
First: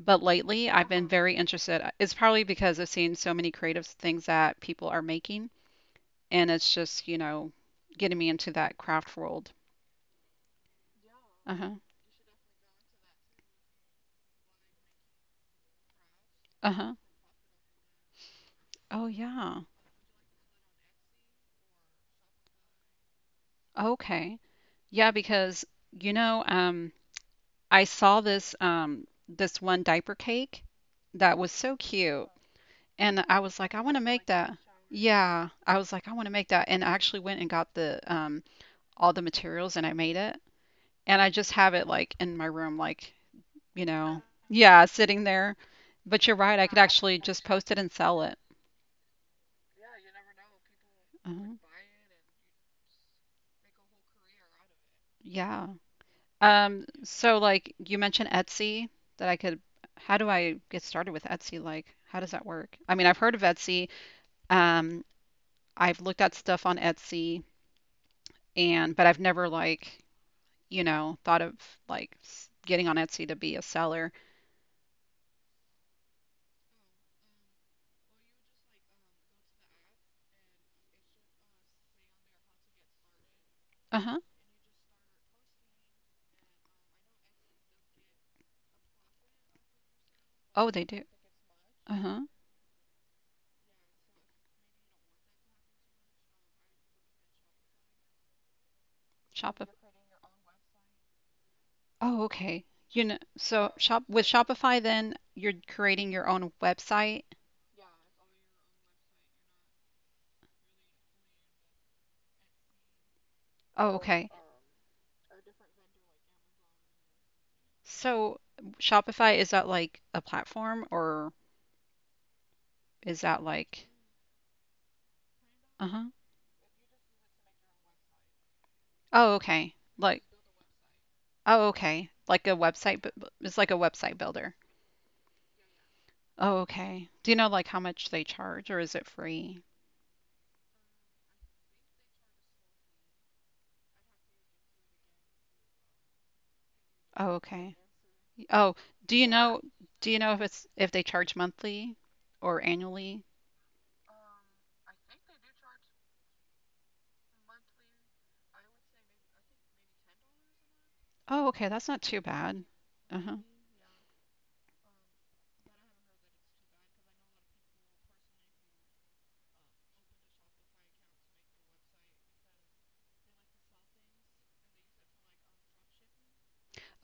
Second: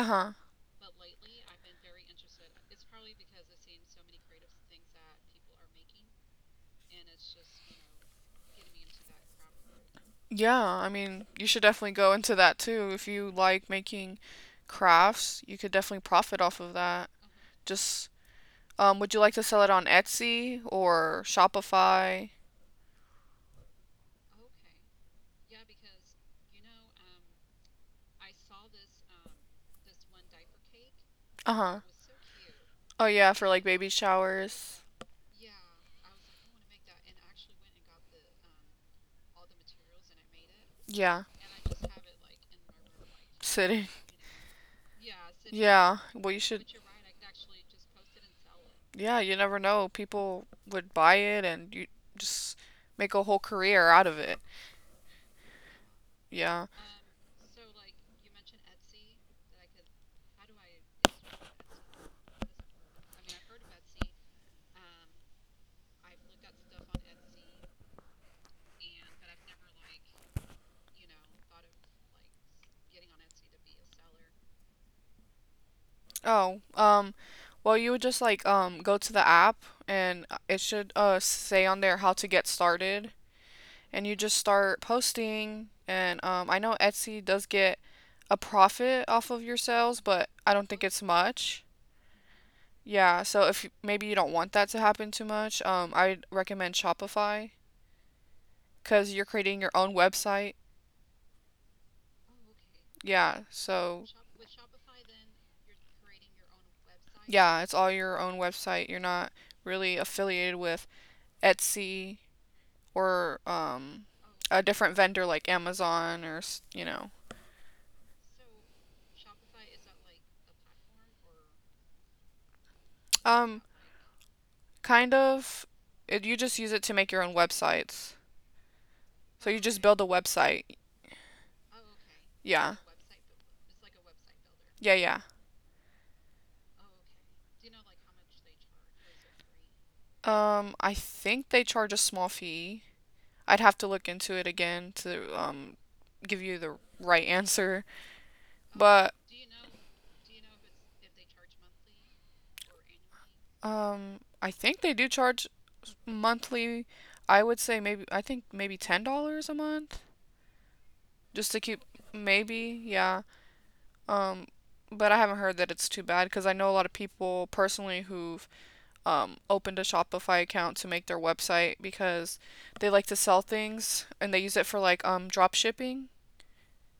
S2: But lately, I've been very interested. It's probably because I've seen so many creative things that people are making, and it's just, you know, getting me into that craft world.
S1: Yeah, I mean,
S2: Uh
S1: you should
S2: huh.
S1: definitely go into that too. If you like making crafts, you could definitely profit off
S2: Uh
S1: of
S2: huh.
S1: that. Just,
S2: Oh
S1: would you like to
S2: yeah.
S1: sell it on Etsy or Shopify?
S2: Okay. Yeah, because you know, um, I saw this one diaper cake that was so
S1: Uh-huh.
S2: cute,
S1: Oh
S2: and
S1: yeah,
S2: I
S1: for
S2: was
S1: like
S2: like, I
S1: baby
S2: want to make that.
S1: showers.
S2: Yeah, I was like, I want to make that, and I actually went and got the all the materials and I made it.
S1: Yeah,
S2: And I just have it like in my room, like,
S1: sitting.
S2: you know, yeah, sitting there.
S1: Yeah, well, you
S2: But you're
S1: should.
S2: right, I could actually just post it and sell it.
S1: Yeah, you never know. People would buy it
S2: Mhm.
S1: and you just make a whole career out of it.
S2: Yeah.
S1: Yeah.
S2: So like you mentioned Etsy that how do I get started with Etsy? Like, how does that work? I mean, I've heard of Etsy. Um, I've looked at stuff on Etsy but I've never like, thought of like getting on Etsy to be a seller.
S1: Oh, well, you would just like go to the app and it should say on there how to get started and you
S2: Uh-huh.
S1: just start posting and I know Etsy does get a profit off of your sales, but I don't
S2: Oh,
S1: think
S2: they
S1: it's
S2: do.
S1: much.
S2: Uh huh.
S1: Yeah, so if you- maybe you don't want that to happen too much. I'd recommend Shopify because 'cause you're creating
S2: Shopify.
S1: your own website.
S2: Oh, okay. You know,
S1: Yeah,
S2: so
S1: so
S2: shop with Shopify, then you're creating your own website.
S1: yeah, it's all your own website. You're not really affiliated with Etsy or
S2: Oh, okay.
S1: a different vendor like Amazon or you know.
S2: So Shopify, is that like a platform or is that
S1: Um,
S2: like,
S1: kind of.
S2: uh-huh.
S1: It, you just use it to make your own websites.
S2: Oh,
S1: So you
S2: okay.
S1: just build a
S2: Like,
S1: website.
S2: oh, okay. Like a
S1: Yeah.
S2: website, but it's like a website builder.
S1: Yeah, yeah.
S2: Oh, okay. Do you know like how much they charge or is it free?
S1: I think they charge a small fee. I'd have to look into it again to give you the right
S2: Oh, okay.
S1: answer.
S2: Oh,
S1: But
S2: do you know do you know if it's if they charge monthly or annually?
S1: I think they do charge monthly. I would say maybe I think maybe $10 a month.
S2: Oh,
S1: Just to
S2: okay,
S1: keep,
S2: that's not too bad.
S1: maybe, yeah.
S2: Uh-huh.
S1: Um, but I haven't heard that it's too bad because I know a lot of people personally who've opened a Shopify account to make their website because they like to sell things and they use it for like drop shipping.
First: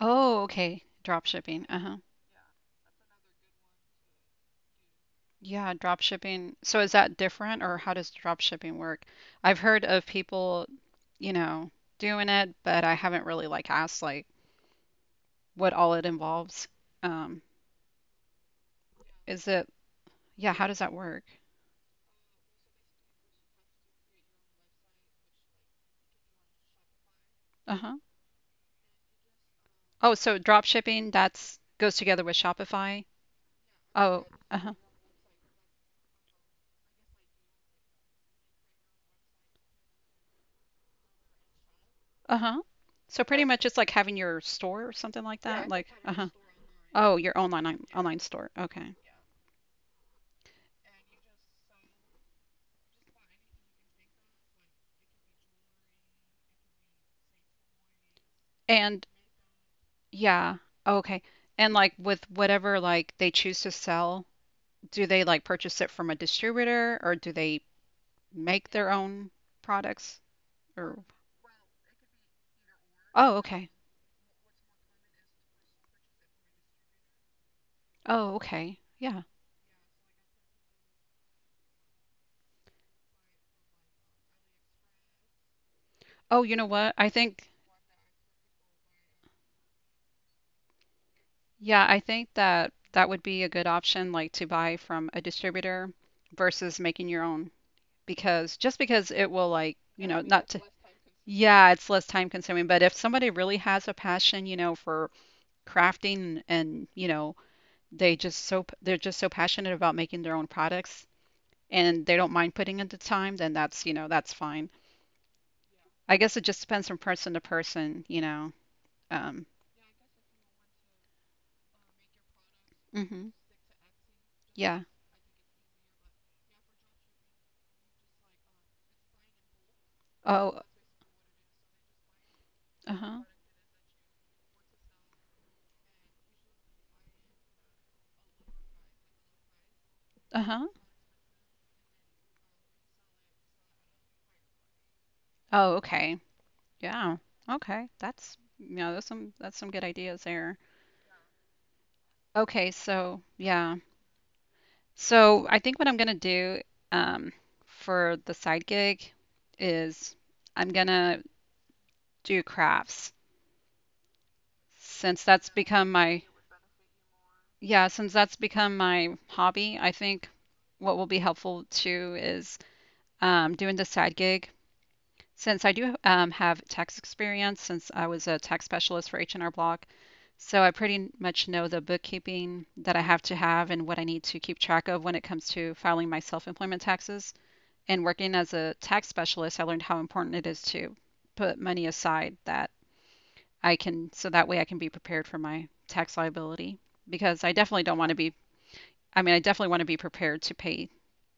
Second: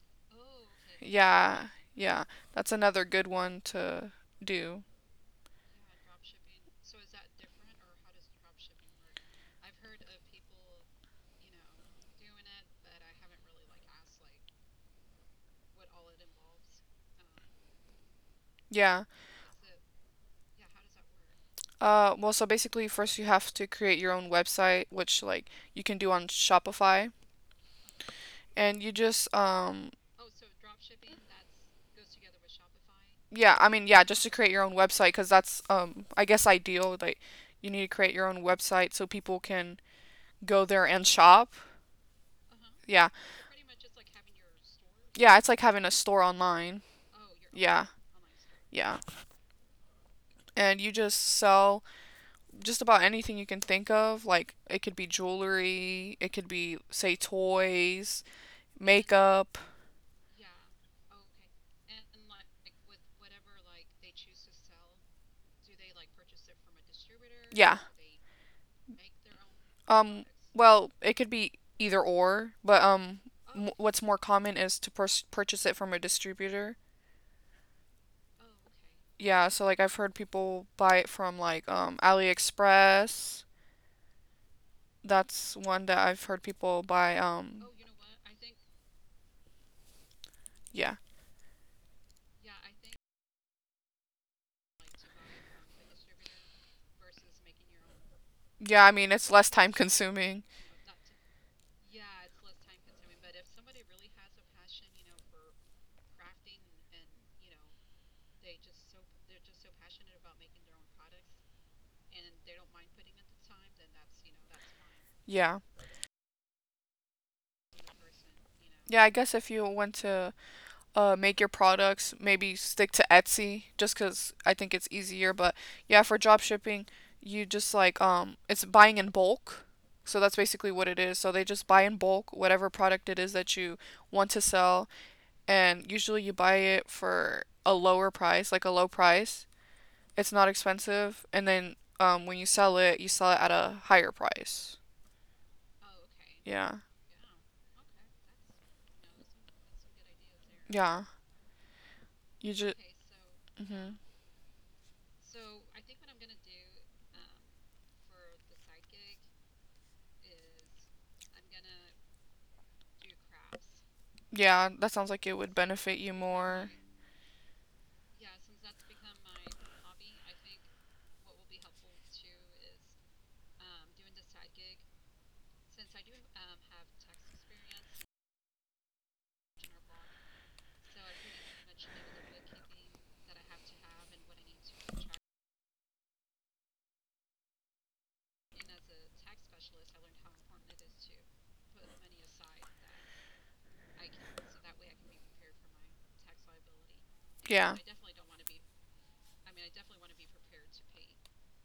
S2: Oh, okay. Drop shipping.
S1: Yeah,
S2: Uh-huh.
S1: yeah, that's another good one to do.
S2: Yeah, drop shipping. So is that different or how does drop shipping work? I've heard of people, you know, doing it, but I haven't really like asked like what all it involves. Um,
S1: Yeah.
S2: is it yeah, how does that work?
S1: Well, so basically, first you have to create your own website, which like you can do on Shopify,
S2: Uh-huh.
S1: and you just
S2: Oh, so drop shipping that's goes together with Shopify.
S1: yeah, yeah,
S2: Oh,
S1: just to create your
S2: uh-huh.
S1: own website because that's, I guess, ideal. Like, you need to create your own website so people can go there and shop.
S2: Uh-huh.
S1: Yeah,
S2: So pretty much it's like having your store or something
S1: yeah,
S2: like
S1: it's like
S2: that,
S1: having
S2: like
S1: a store
S2: uh-huh.
S1: online.
S2: Oh, your online
S1: Yeah,
S2: online store. Okay.
S1: yeah, and you just sell just about anything you can think of. Like, it could be jewelry, it could be, say, toys,
S2: And
S1: makeup.
S2: yeah. Oh, okay. And like with whatever like they choose to sell, do they like purchase it from a distributor or do they
S1: Yeah.
S2: make their own
S1: Um,
S2: products
S1: well,
S2: or
S1: it could be either or, but
S2: Oh, okay.
S1: what's more common is to purchase it from a distributor.
S2: Oh, okay. Yeah.
S1: Yeah, so like I've heard people buy it from like AliExpress. That's one that I've heard
S2: Oh, you know
S1: people
S2: what?
S1: buy.
S2: I think
S1: Yeah,
S2: yeah, I think that that would be a good option like to buy from a distributor versus making your own because
S1: yeah.
S2: just
S1: I mean,
S2: because
S1: it's
S2: it
S1: less
S2: will
S1: time
S2: like, you know,
S1: consuming.
S2: not to yeah, it's less time consuming, but if somebody really has a passion, you know, for crafting and, you know, they're just so passionate about making their own products and they don't mind putting in the time, then that's, you know, that's fine.
S1: Yeah,
S2: I guess it just depends from person to person, you know.
S1: yeah. I guess if
S2: Um,
S1: you went to make your products, maybe stick to
S2: hmm
S1: Etsy just because I think it's
S2: Yeah.
S1: easier. But yeah, for drop shipping, it's buying in bulk. So that's basically
S2: Oh,
S1: what it is. So they just buy in bulk whatever product it
S2: uh-huh.
S1: is that you want to sell. And usually you buy it for a lower price, like a low price. It's not
S2: Uh-huh.
S1: expensive. And then when you sell it at a higher price.
S2: Oh, okay.
S1: Yeah.
S2: Yeah. Okay. That's, you know, there's some that's some good ideas there.
S1: Yeah. You
S2: Okay,
S1: just.
S2: so yeah.
S1: Hmm.
S2: So I think what I'm gonna do um for the side gig is I'm gonna do crafts
S1: Yeah, that sounds like
S2: since
S1: it
S2: that's
S1: would
S2: become
S1: benefit you
S2: my
S1: more.
S2: yeah, since that's become my hobby, I think what will be helpful too is doing the side gig. Since I do have tax experience, since I was a tax specialist for H&R Block, so I pretty much know the bookkeeping that I have to have and what I need to keep track of when it comes to filing my self-employment taxes. And working as a tax specialist, I learned how important it is to put money aside that I can, so that way I can be prepared for my tax liability because I
S1: Yeah.
S2: definitely don't want to be I definitely want to be prepared to pay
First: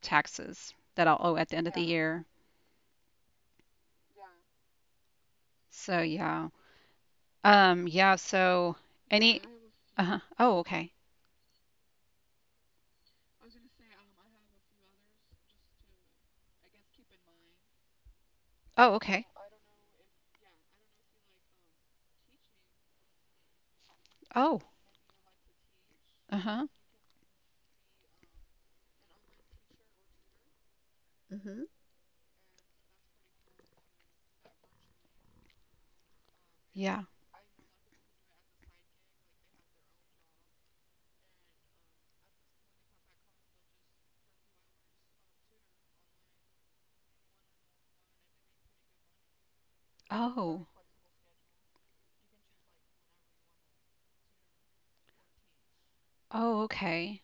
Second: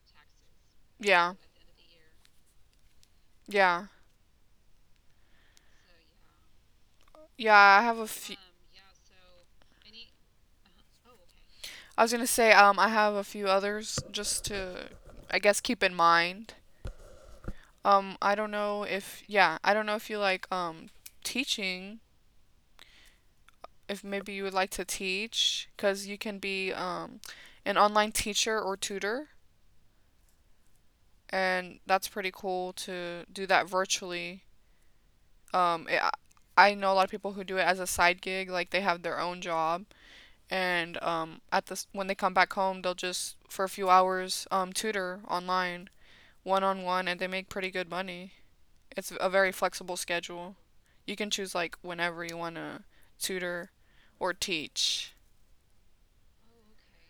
S2: taxes that I'll
S1: Yeah.
S2: owe at the end of the year.
S1: Yeah.
S2: So yeah.
S1: Yeah, I have a few
S2: Yeah. any uh-huh. Oh, okay.
S1: I was gonna say, I have a few others just to, I guess, keep in mind.
S2: Oh, okay.
S1: I don't know if you like, teaching, if maybe you would like to
S2: Oh,
S1: teach, cause you can be,
S2: uh-huh.
S1: an online teacher or tutor, and
S2: Hmm.
S1: that's pretty cool to do that virtually. Um, I I know a lot of
S2: Yeah.
S1: people who do it as a side gig, like they have their own job and at this when they come back home, they'll just for a few hours tutor online, one on one, and they make pretty good money. It's a very flexible schedule.
S2: Oh.
S1: You can choose like whenever you wanna tutor or teach.
S2: Oh, okay.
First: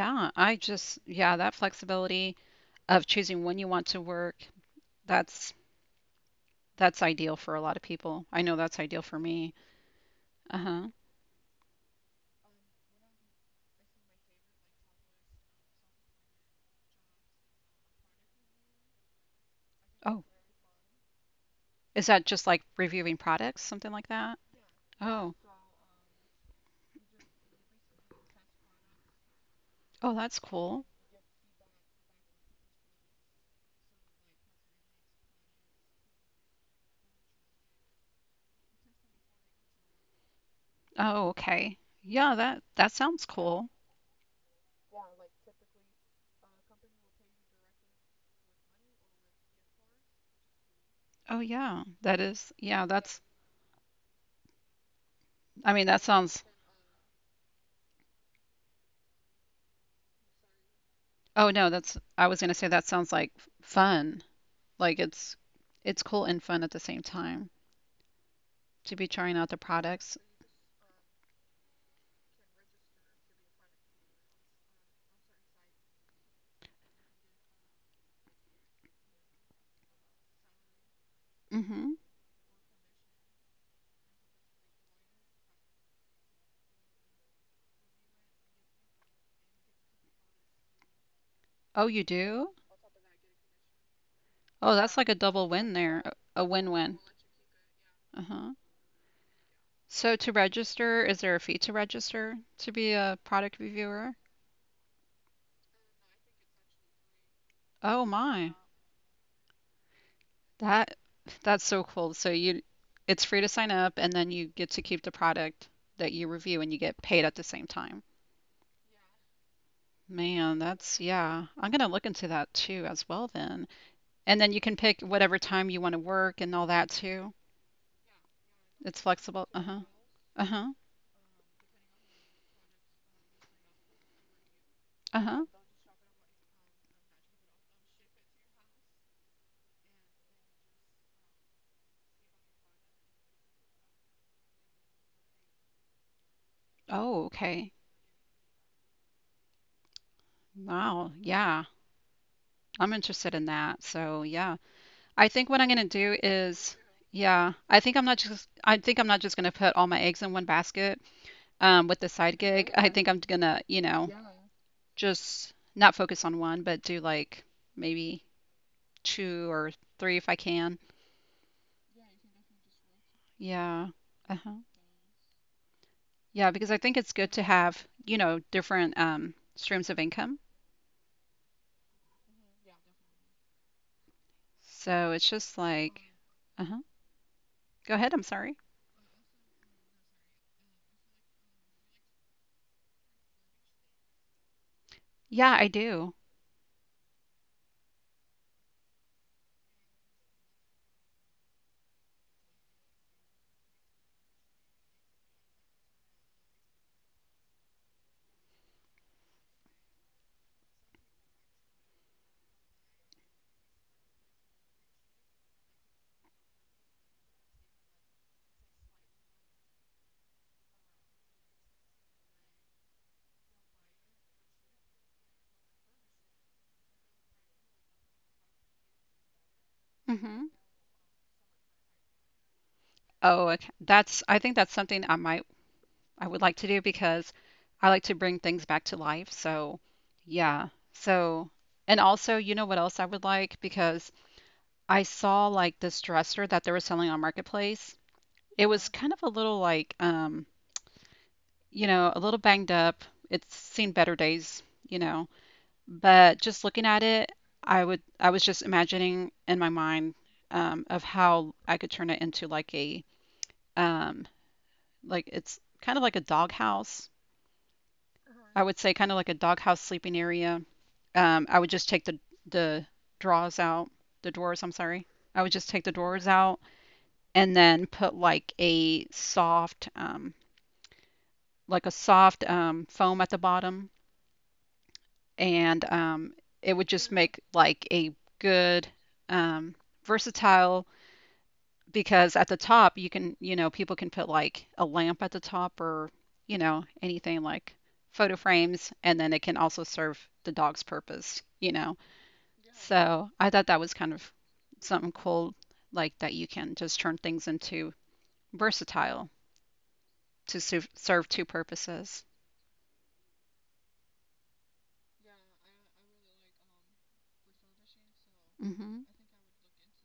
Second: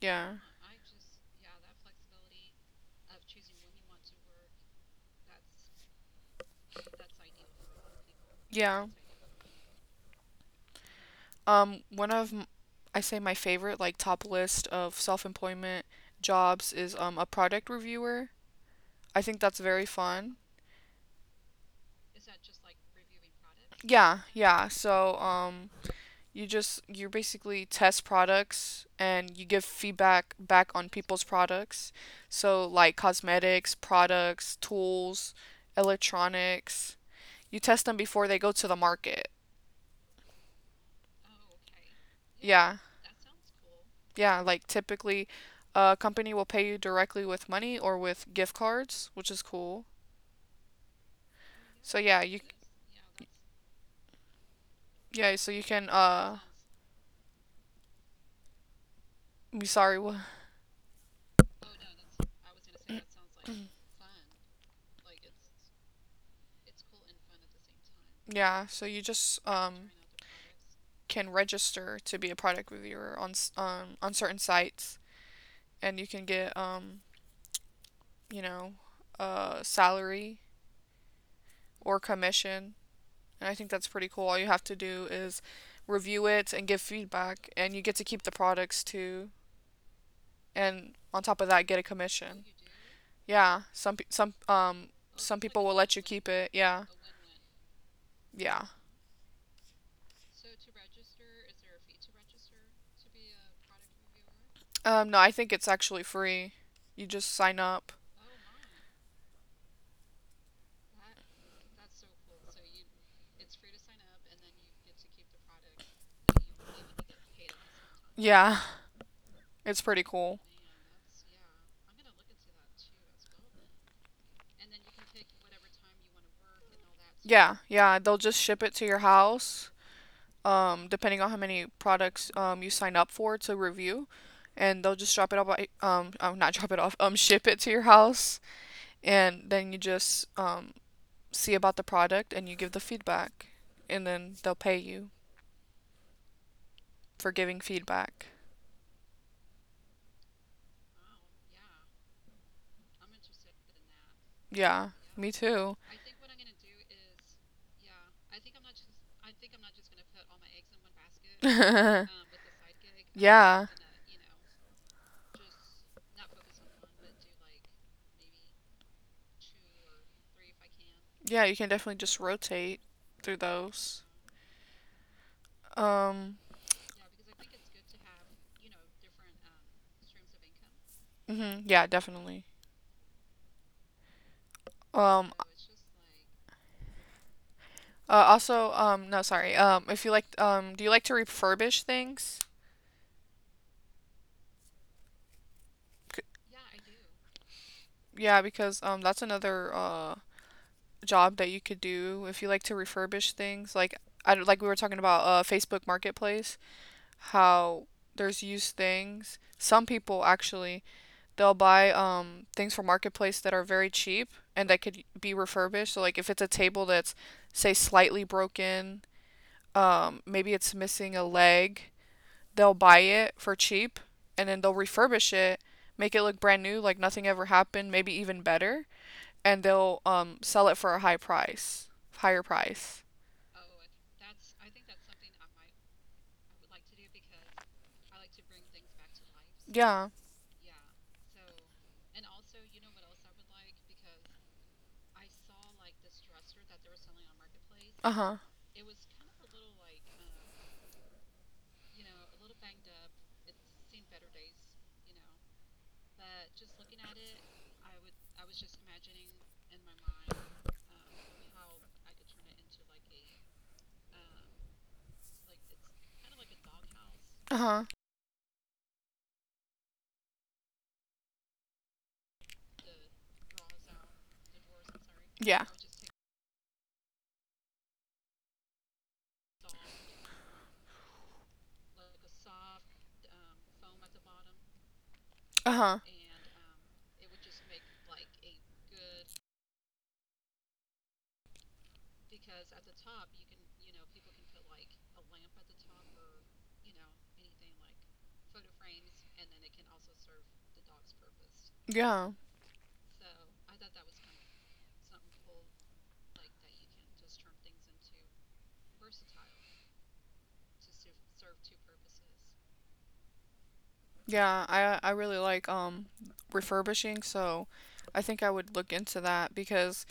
S1: Yeah,
S2: I just yeah, that flexibility of choosing when you want to work, that's that's ideal for a lot of people. I know that's
S1: yeah.
S2: ideal for me. Uh-huh.
S1: Um, one of m- I say my favorite like top list of self-employment jobs is a product reviewer. I think that's very
S2: Oh,
S1: fun.
S2: is that just like reviewing products, something like
S1: Yeah,
S2: that?
S1: yeah. So
S2: Oh.
S1: you basically test products and you give
S2: Oh,
S1: feedback
S2: that's
S1: back
S2: cool.
S1: on people's products. So like cosmetics, products, tools, electronics. You test them before they go to the market.
S2: Oh, okay. Yeah,
S1: Yeah.
S2: that sounds cool.
S1: Yeah, like typically a company will pay you directly with money or with gift cards, which is cool.
S2: Oh, yeah.
S1: So yeah,
S2: That
S1: you
S2: is. Yeah, that's
S1: yeah, so you
S2: I
S1: can
S2: mean, that sounds
S1: be sorry, what
S2: oh, no, that's I was gonna say that sounds like fun. Like it's cool and fun at the same time
S1: Yeah, so
S2: to
S1: you
S2: be trying
S1: just
S2: out the products.
S1: can register to be a product reviewer on on certain sites, and you can get you know a salary or
S2: Mm-hmm.
S1: commission, and I think that's pretty cool. All you have to do is review it and give feedback, and you get to keep the products too, and on top of that, get a
S2: Oh, you
S1: commission.
S2: do?
S1: Yeah, some pe-
S2: Oh, that's like a
S1: some people
S2: double
S1: will let
S2: win
S1: you
S2: there.
S1: keep it.
S2: A
S1: Yeah,
S2: win-win.
S1: yeah.
S2: Uh-huh. So to register, is there a fee to register to be a product reviewer?
S1: No, I think it's actually free. You just sign up.
S2: Oh my. That that's so cool. So you it's free to sign up and then you get to keep the product that you review and you get paid at the same time.
S1: Yeah. It's pretty cool.
S2: Man, that's yeah. I'm gonna look into that too as well then. And then you can pick whatever time you want to work and
S1: Stuff.
S2: all that too.
S1: Yeah, yeah, they'll just ship it to your
S2: It's flexible.
S1: house,
S2: Uh-huh. Uh-huh.
S1: depending on how many products you sign up for to review, and they'll just drop it off by
S2: Uh-huh.
S1: not <laughs> drop it off, ship it to your house, and then you just see about the product and you give the feedback, and then they'll pay you for giving
S2: Oh, okay.
S1: feedback.
S2: Wow. Yeah. I'm interested in that. So,
S1: Yeah,
S2: yeah.
S1: me too.
S2: I think what I'm gonna do is yeah, I think I'm not just gonna put all my eggs in one
S1: <laughs>
S2: basket.
S1: um,
S2: Um, with the side gig, I
S1: yeah,
S2: think I'm gonna, you know, just not focus on one, but do like maybe two or three if I
S1: Yeah,
S2: can.
S1: you can definitely just rotate through those.
S2: Yeah. Uh-huh.
S1: Um,
S2: Yeah, because I think it's good to have, you know, different streams of income.
S1: mhm, yeah, definitely. Um,
S2: So it's just like, uh-huh.
S1: also,
S2: Go ahead. I'm
S1: no,
S2: sorry.
S1: sorry. If you like, do you like to refurbish things? C-
S2: Yeah, I do.
S1: Yeah, because that's another job that you could do if you like to refurbish things. Like we were talking about Facebook Marketplace, how there's used things. Some people actually They'll buy things from marketplace that are very cheap and that could be refurbished. So like if it's a table that's say slightly broken, maybe it's missing a leg, they'll buy it for cheap and then they'll refurbish it, make it look brand new like nothing ever happened, maybe even better, and they'll sell
S2: Hmm.
S1: it for higher price.
S2: Oh, okay. That's, I think that's something I might, I would like to do because I like to bring things back to life. So,
S1: Yeah.
S2: yeah. So, and also, you know what else I would like? Because I saw like this dresser that they were selling on Marketplace.
S1: Uh-huh.
S2: It was kind of a little like, you know, a little banged up. It's seen better days, you know. But just looking at it, I was just imagining in my mind of how I could turn it into like a um, like it's kind of like a doghouse.
S1: Uh-huh.
S2: I would say kind of like a doghouse sleeping area. I would just take the drawers out, the drawers, I'm sorry. I would
S1: Yeah.
S2: just take the drawers out and then put like a soft foam at the bottom,
S1: Uh-huh.
S2: and it would just make like a good um, versatile because at the top you can, you know, people can put like a lamp at the top or you know anything like photo frames, and then it can also serve the dog's purpose, you know.
S1: Yeah.
S2: So I thought that was kind of something cool, like that you can just turn things into versatile to serve, two purposes.
S1: Yeah, I really like refurbishing, so I think I would look
S2: Hmm.
S1: into that because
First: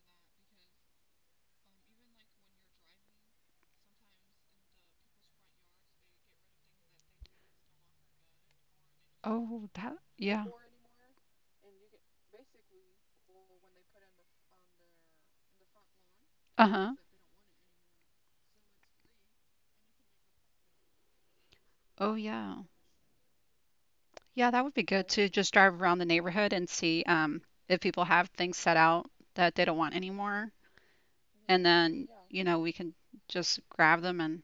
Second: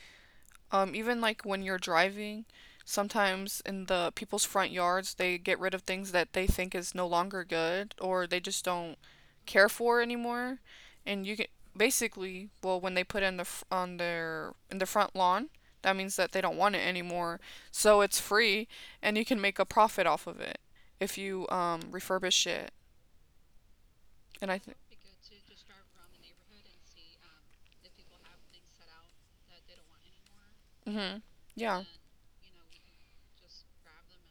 S1: even like when you're driving, sometimes in the people's front yards, they get rid of things that they think is no longer good or they just don't
S2: Oh,
S1: care
S2: that,
S1: for
S2: yeah.
S1: anymore, and you can basically, well, when they put it in the f- on their in the front lawn, that means that they don't want
S2: Uh-huh.
S1: it anymore. So it's free and you can make a profit off of it if you
S2: Oh,
S1: refurbish
S2: yeah.
S1: it.
S2: Yeah,
S1: And
S2: that
S1: I
S2: would be
S1: th
S2: good to just drive around the neighborhood and see if people have things set out that they don't want anymore.
S1: Mhm.
S2: And
S1: Yeah.
S2: then, you know, we can just grab them and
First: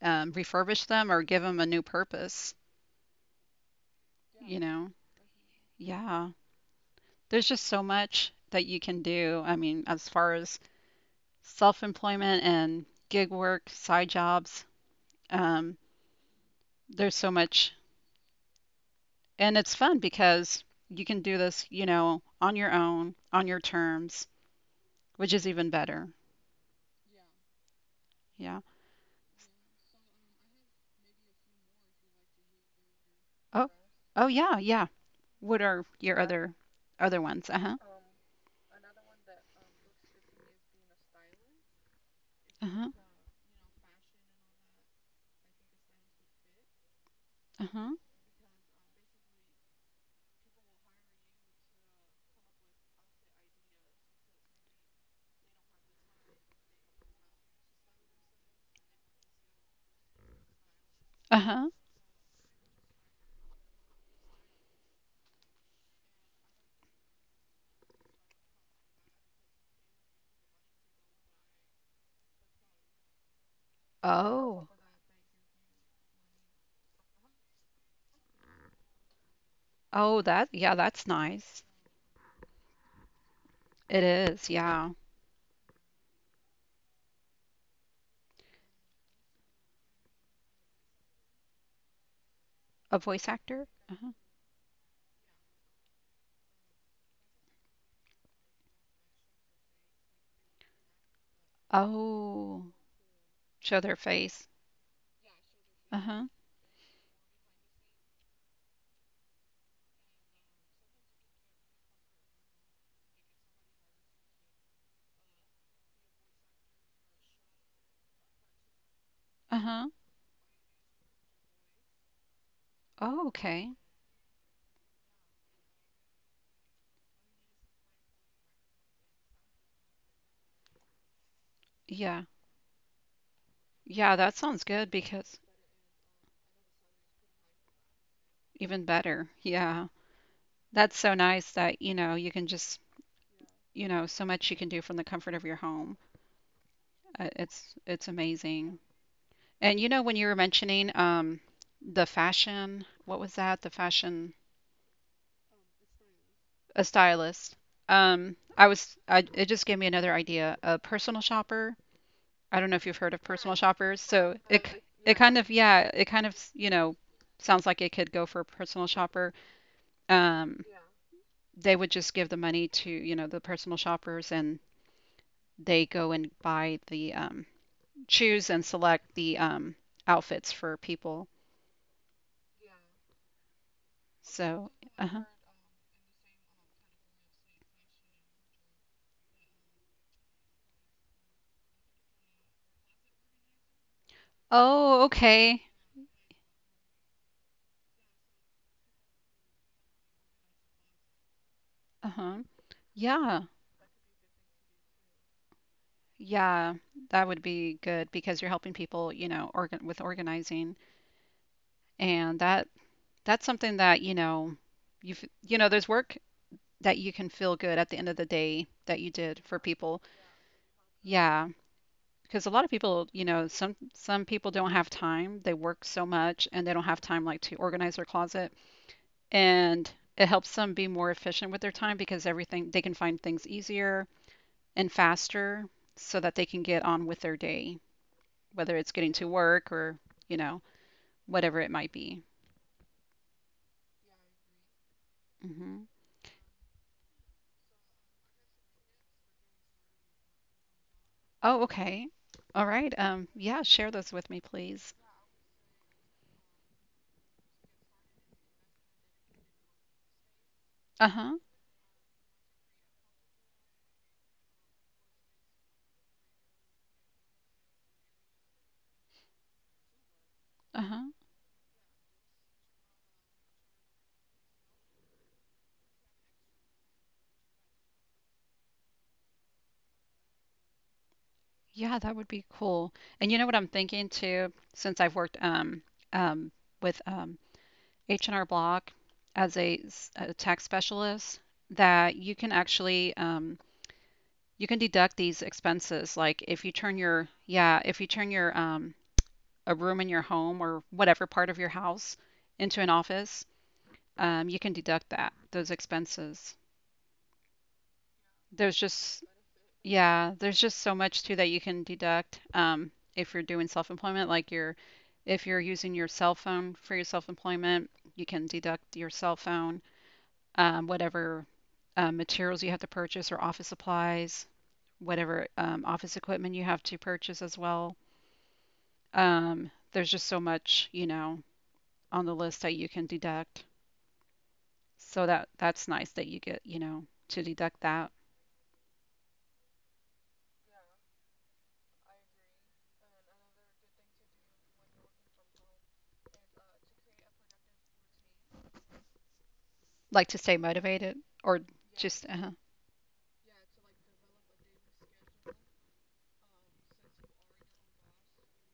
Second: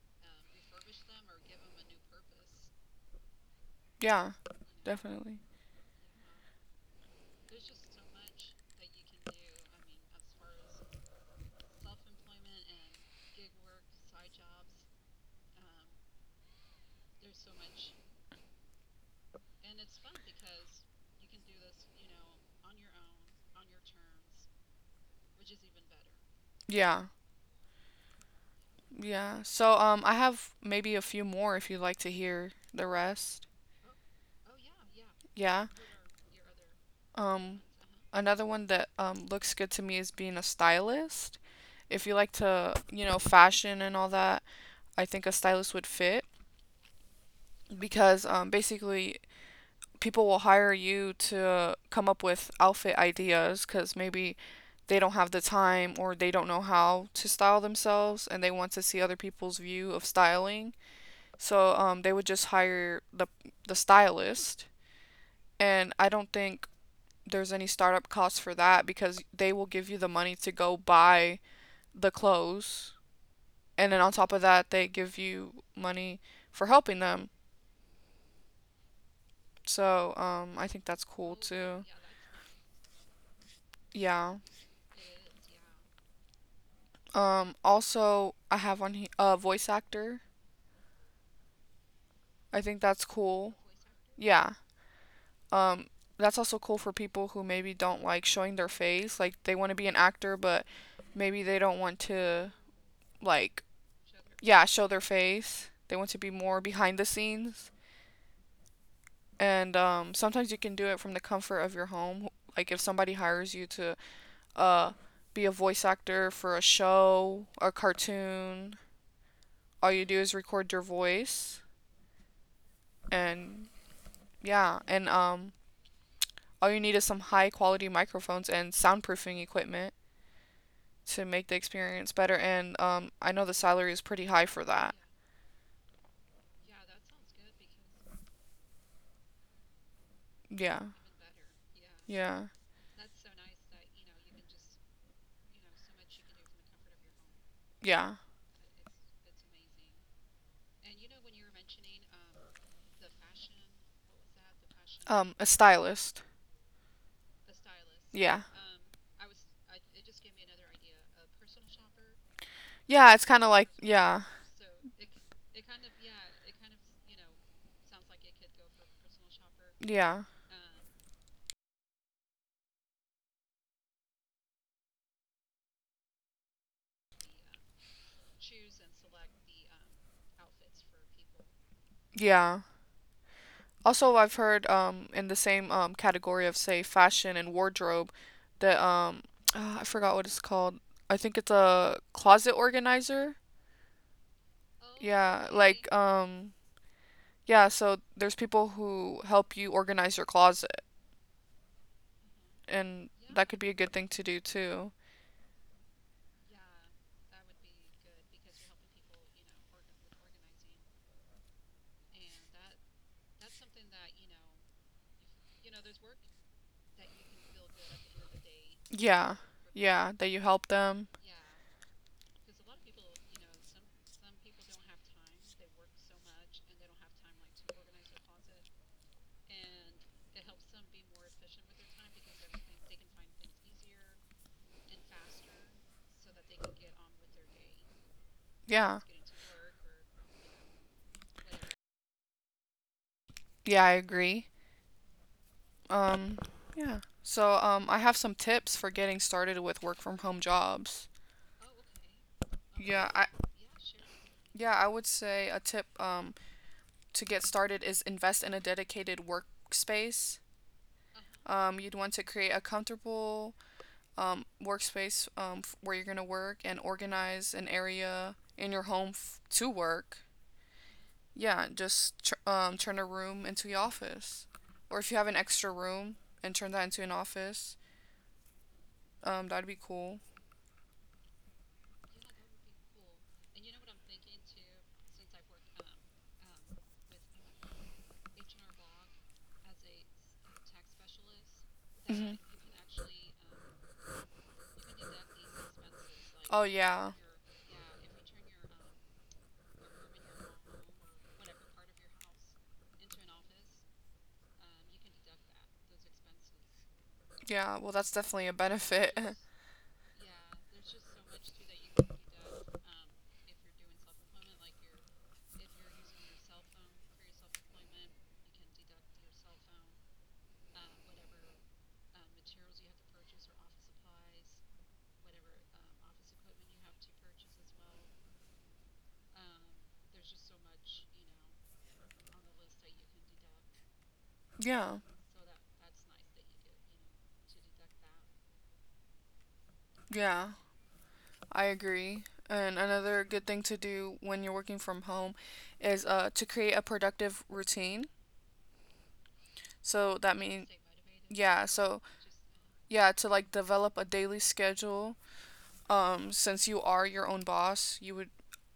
S2: refurbish them or give them a new purpose,
S1: Yeah,
S2: you know?
S1: definitely.
S2: Yeah. There's just so much that you can do. I mean, as far as self-employment and gig work, side jobs, um, there's so much and it's fun because you can do this, you know, on your own, on your terms, which is even better.
S1: Yeah.
S2: Yeah.
S1: Yeah. So I have maybe a few more if you'd like to hear the rest.
S2: Oh, oh yeah, yeah.
S1: Yeah.
S2: What are your other ones?
S1: Um
S2: Uh-huh.
S1: Another one that looks good to me is being a stylist. If you like to,
S2: Uh-huh.
S1: you know, fashion and all that, I think a stylist would fit
S2: Uh-huh.
S1: because basically people will hire you to come up with outfit ideas because maybe they don't have the time or they don't know how to style themselves and they want to see other people's view of styling. So
S2: Uh-huh.
S1: they would just hire the stylist. And I don't think there's any startup costs for that because they will give you the money to go buy the clothes. And then on top of that,
S2: Oh.
S1: they give you money for helping them. So
S2: Oh, that
S1: I think
S2: yeah,
S1: that's
S2: that's
S1: cool
S2: nice.
S1: too.
S2: It
S1: Yeah.
S2: is. Yeah.
S1: Also, I have on a voice actor. I think that's
S2: A voice
S1: cool.
S2: actor? Uh-huh.
S1: Yeah. Um, that's also cool for people who maybe don't like showing their face. Like they want to be an actor, but maybe they don't want to
S2: Oh,
S1: like
S2: show their
S1: yeah
S2: face.
S1: show their face. They want to be
S2: Uh-huh.
S1: more behind the scenes. And sometimes you can do it from the comfort of your home. Like if somebody hires you to uh be a voice actor for a show, a cartoon, all you
S2: Uh-huh.
S1: do is record your voice
S2: Oh,
S1: and
S2: okay.
S1: Yeah, and all you need is some high quality microphones and soundproofing equipment to make the experience better.
S2: Yeah.
S1: And I know the salary is pretty
S2: Yeah,
S1: high
S2: that
S1: for
S2: sounds
S1: that.
S2: good because even better. Yeah.
S1: Yeah,
S2: That's so nice that, you know,
S1: yeah,
S2: you can just you know, so much you can do from the comfort of your home. It's
S1: yeah.
S2: it's amazing. And you know, when you were mentioning the fashion, what was that? The fashion,
S1: A stylist.
S2: a stylist.
S1: Yeah.
S2: I, it just gave me another idea. A personal shopper. I don't know if
S1: Yeah,
S2: you've
S1: it's
S2: heard
S1: kind
S2: of
S1: of like
S2: personal
S1: yeah,
S2: shoppers. So it kind of, yeah, it kind of, sounds like it could go for a personal shopper.
S1: yeah,
S2: Um, they would just give the money to, the personal shoppers, and they go and buy the choose and select the outfits for people.
S1: yeah. Also, I've heard
S2: So,
S1: in
S2: uh-huh.
S1: the same category of say fashion and wardrobe that I forgot what it's called. I think it's a closet organizer.
S2: Oh,
S1: Yeah,
S2: okay.
S1: like Yeah, so there's people who help you organize your closet,
S2: Uh-huh.
S1: and
S2: Yeah.
S1: that could be a good thing to do too.
S2: Yeah, that would be good because you're helping people, you know, organizing, and that's something that, you know, you have, there's work that you can feel good at the end of the day that you
S1: Yeah,
S2: did for people.
S1: yeah, that you help them.
S2: Yeah, because a lot of people, you know, some people don't have time. They work so much and they don't have time like to organize their closet. And it helps them be more efficient with their time because everything, they can find things easier and faster, so that they can get on with their day, whether it's
S1: Yeah,
S2: getting to work or, you know, whatever it might be.
S1: yeah, I agree.
S2: Hmm.
S1: Um, I have some tips for getting started with work from home jobs.
S2: Oh, okay. All right.
S1: Yeah, I
S2: Yeah, share those with me,
S1: yeah,
S2: please.
S1: I would say a tip to get started is invest in a dedicated workspace.
S2: Uh-huh.
S1: You'd want to create a comfortable workspace where you're going to work and organize an area in your home to work.
S2: Uh-huh.
S1: Yeah, just turn a room into your office. Or if you have an extra room and turn that into an office, that'd be cool.
S2: Yeah, that would be cool. And you know what I'm thinking too, since I've worked um with H&R Block as a tax specialist, that
S1: hmm
S2: you can actually you can deduct these expenses, like if
S1: Oh, <laughs>
S2: you turn
S1: yeah.
S2: your, yeah, if you turn your a room in your home or whatever part of your house into an office, you can deduct that those expenses.
S1: Yeah, well, that's definitely a
S2: There's
S1: benefit.
S2: just Yeah, there's just so much too that you can deduct, if you're doing self-employment, like your if you're using your cell phone for your self-employment, you can deduct your cell phone, whatever materials you have to purchase, or office supplies, whatever office equipment you have to purchase as well. There's just so much, you know, on the list that you can deduct.
S1: <laughs> yeah,
S2: So that's nice that you get, you know, to deduct that.
S1: yeah. I agree. And another good thing to do when you're working from home is to create a productive routine. So
S2: Like
S1: that
S2: to stay
S1: means,
S2: motivated, or
S1: yeah, so
S2: just uh-huh.
S1: yeah, to like develop a daily schedule. Since you are your own boss,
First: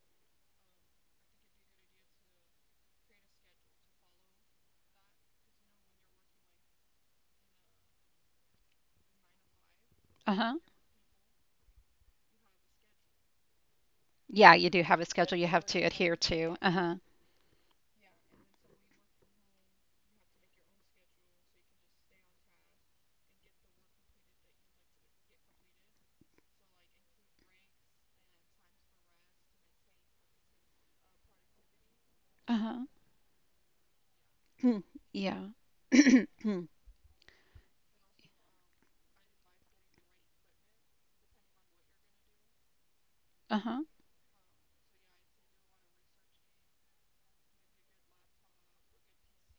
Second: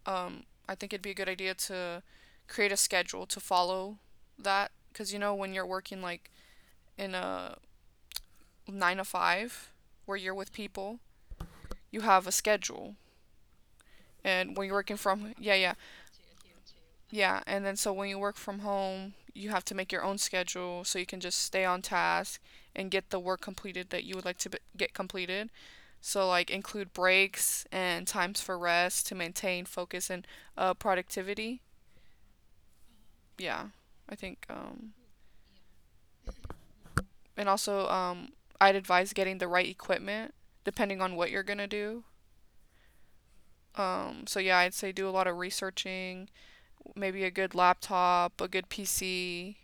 S1: um, I think it'd be a good idea to create a schedule to follow that. Because you know, when you're working like in a nine to five where you're with
S2: Uh-huh.
S1: people, you have a schedule. And
S2: Yeah,
S1: when
S2: you
S1: you're
S2: do
S1: working
S2: have a
S1: from,
S2: schedule you
S1: yeah,
S2: have
S1: yeah.
S2: to adhere to. Uh-huh.
S1: Yeah, and then so when you work from home, you have to make your own schedule so you can just stay on task and get the work completed that you would like to get completed. So, like, include breaks and times for rest to maintain focus and productivity.
S2: Uh-huh.
S1: Yeah, I think.
S2: Hmm.
S1: Um,
S2: Yeah. <clears throat> Hmm.
S1: and also, I'd advise getting the right equipment depending on what you're gonna do.
S2: Uh-huh.
S1: I'd say do a lot of researching, maybe a good laptop, a good PC.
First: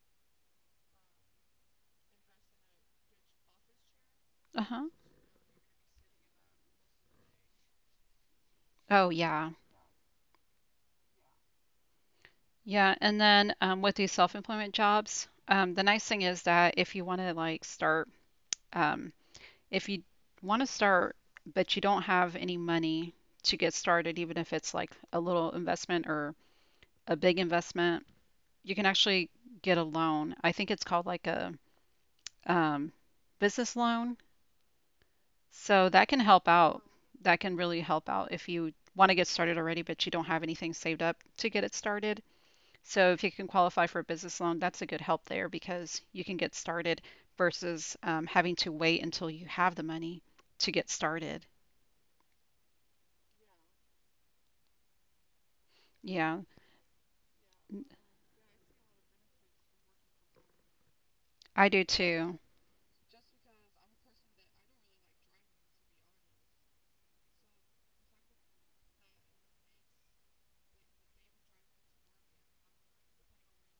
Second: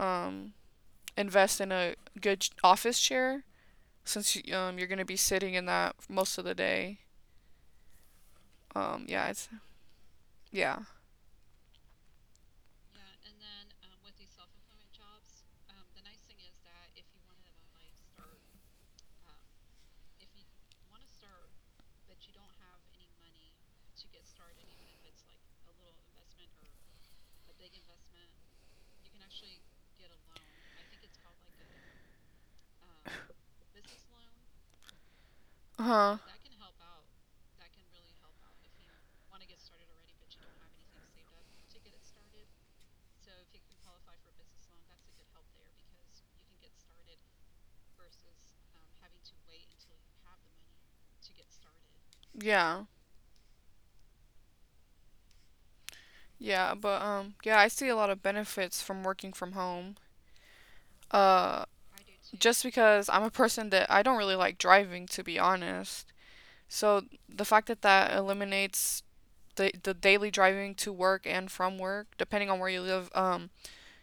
S1: Um, Invest in a good office chair since you're
S2: Uh-huh.
S1: gonna be sitting in that most of the day.
S2: Oh
S1: Yeah, it's
S2: yeah.
S1: yeah,
S2: Yeah, and then with these self-employment jobs, the nice thing is that if you want to like start, um, if you want to start, but you don't have any money to get started, even if it's like a little investment or a big investment, you can actually get a loan. I think it's called like a um, business loan. So
S1: huh,
S2: that can help out. That can really help out if you want to get started already, but you don't have anything saved up to get it started. So if you can qualify for a business loan, that's a good help there, because you can get started versus having to wait until you have the money to get started.
S1: yeah,
S2: Yeah.
S1: yeah. But yeah, I see a lot of benefits from working from home. Uh,
S2: I do too.
S1: just because I'm a person that I don't really like driving, to be honest. So the fact that that eliminates the daily driving to work and from work, depending on where you live,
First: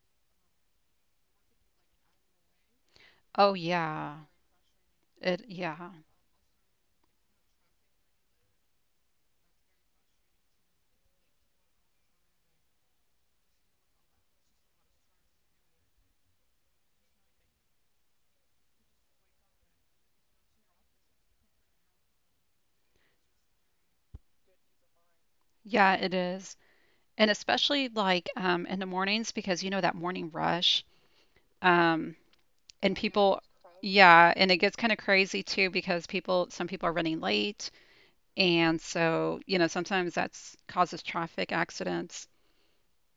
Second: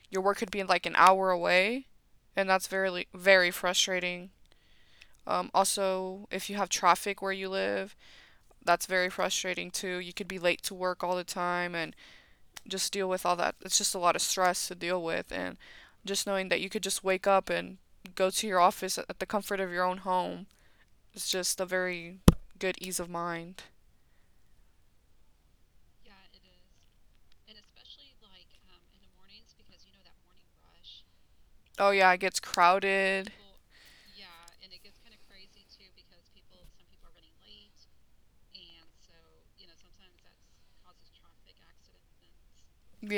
S1: your work could be like an hour away, and that's very
S2: Oh yeah.
S1: frustrating.
S2: It yeah.
S1: Also, if you have traffic where you live, that's very frustrating too. You could be late to work all the time and just deal with all that. It's just a lot of stress to deal with. And just knowing that you could just wake up and go to your office at the comfort of your own home is just a very good ease of mind.
S2: Yeah, it is. And especially like in the mornings, because you know that morning rush.
S1: Oh, yeah,
S2: Um
S1: it gets
S2: and
S1: crowded.
S2: people Yeah, and it gets kind of crazy too, because people some people are running late, and so, you know, sometimes that's causes traffic accidents.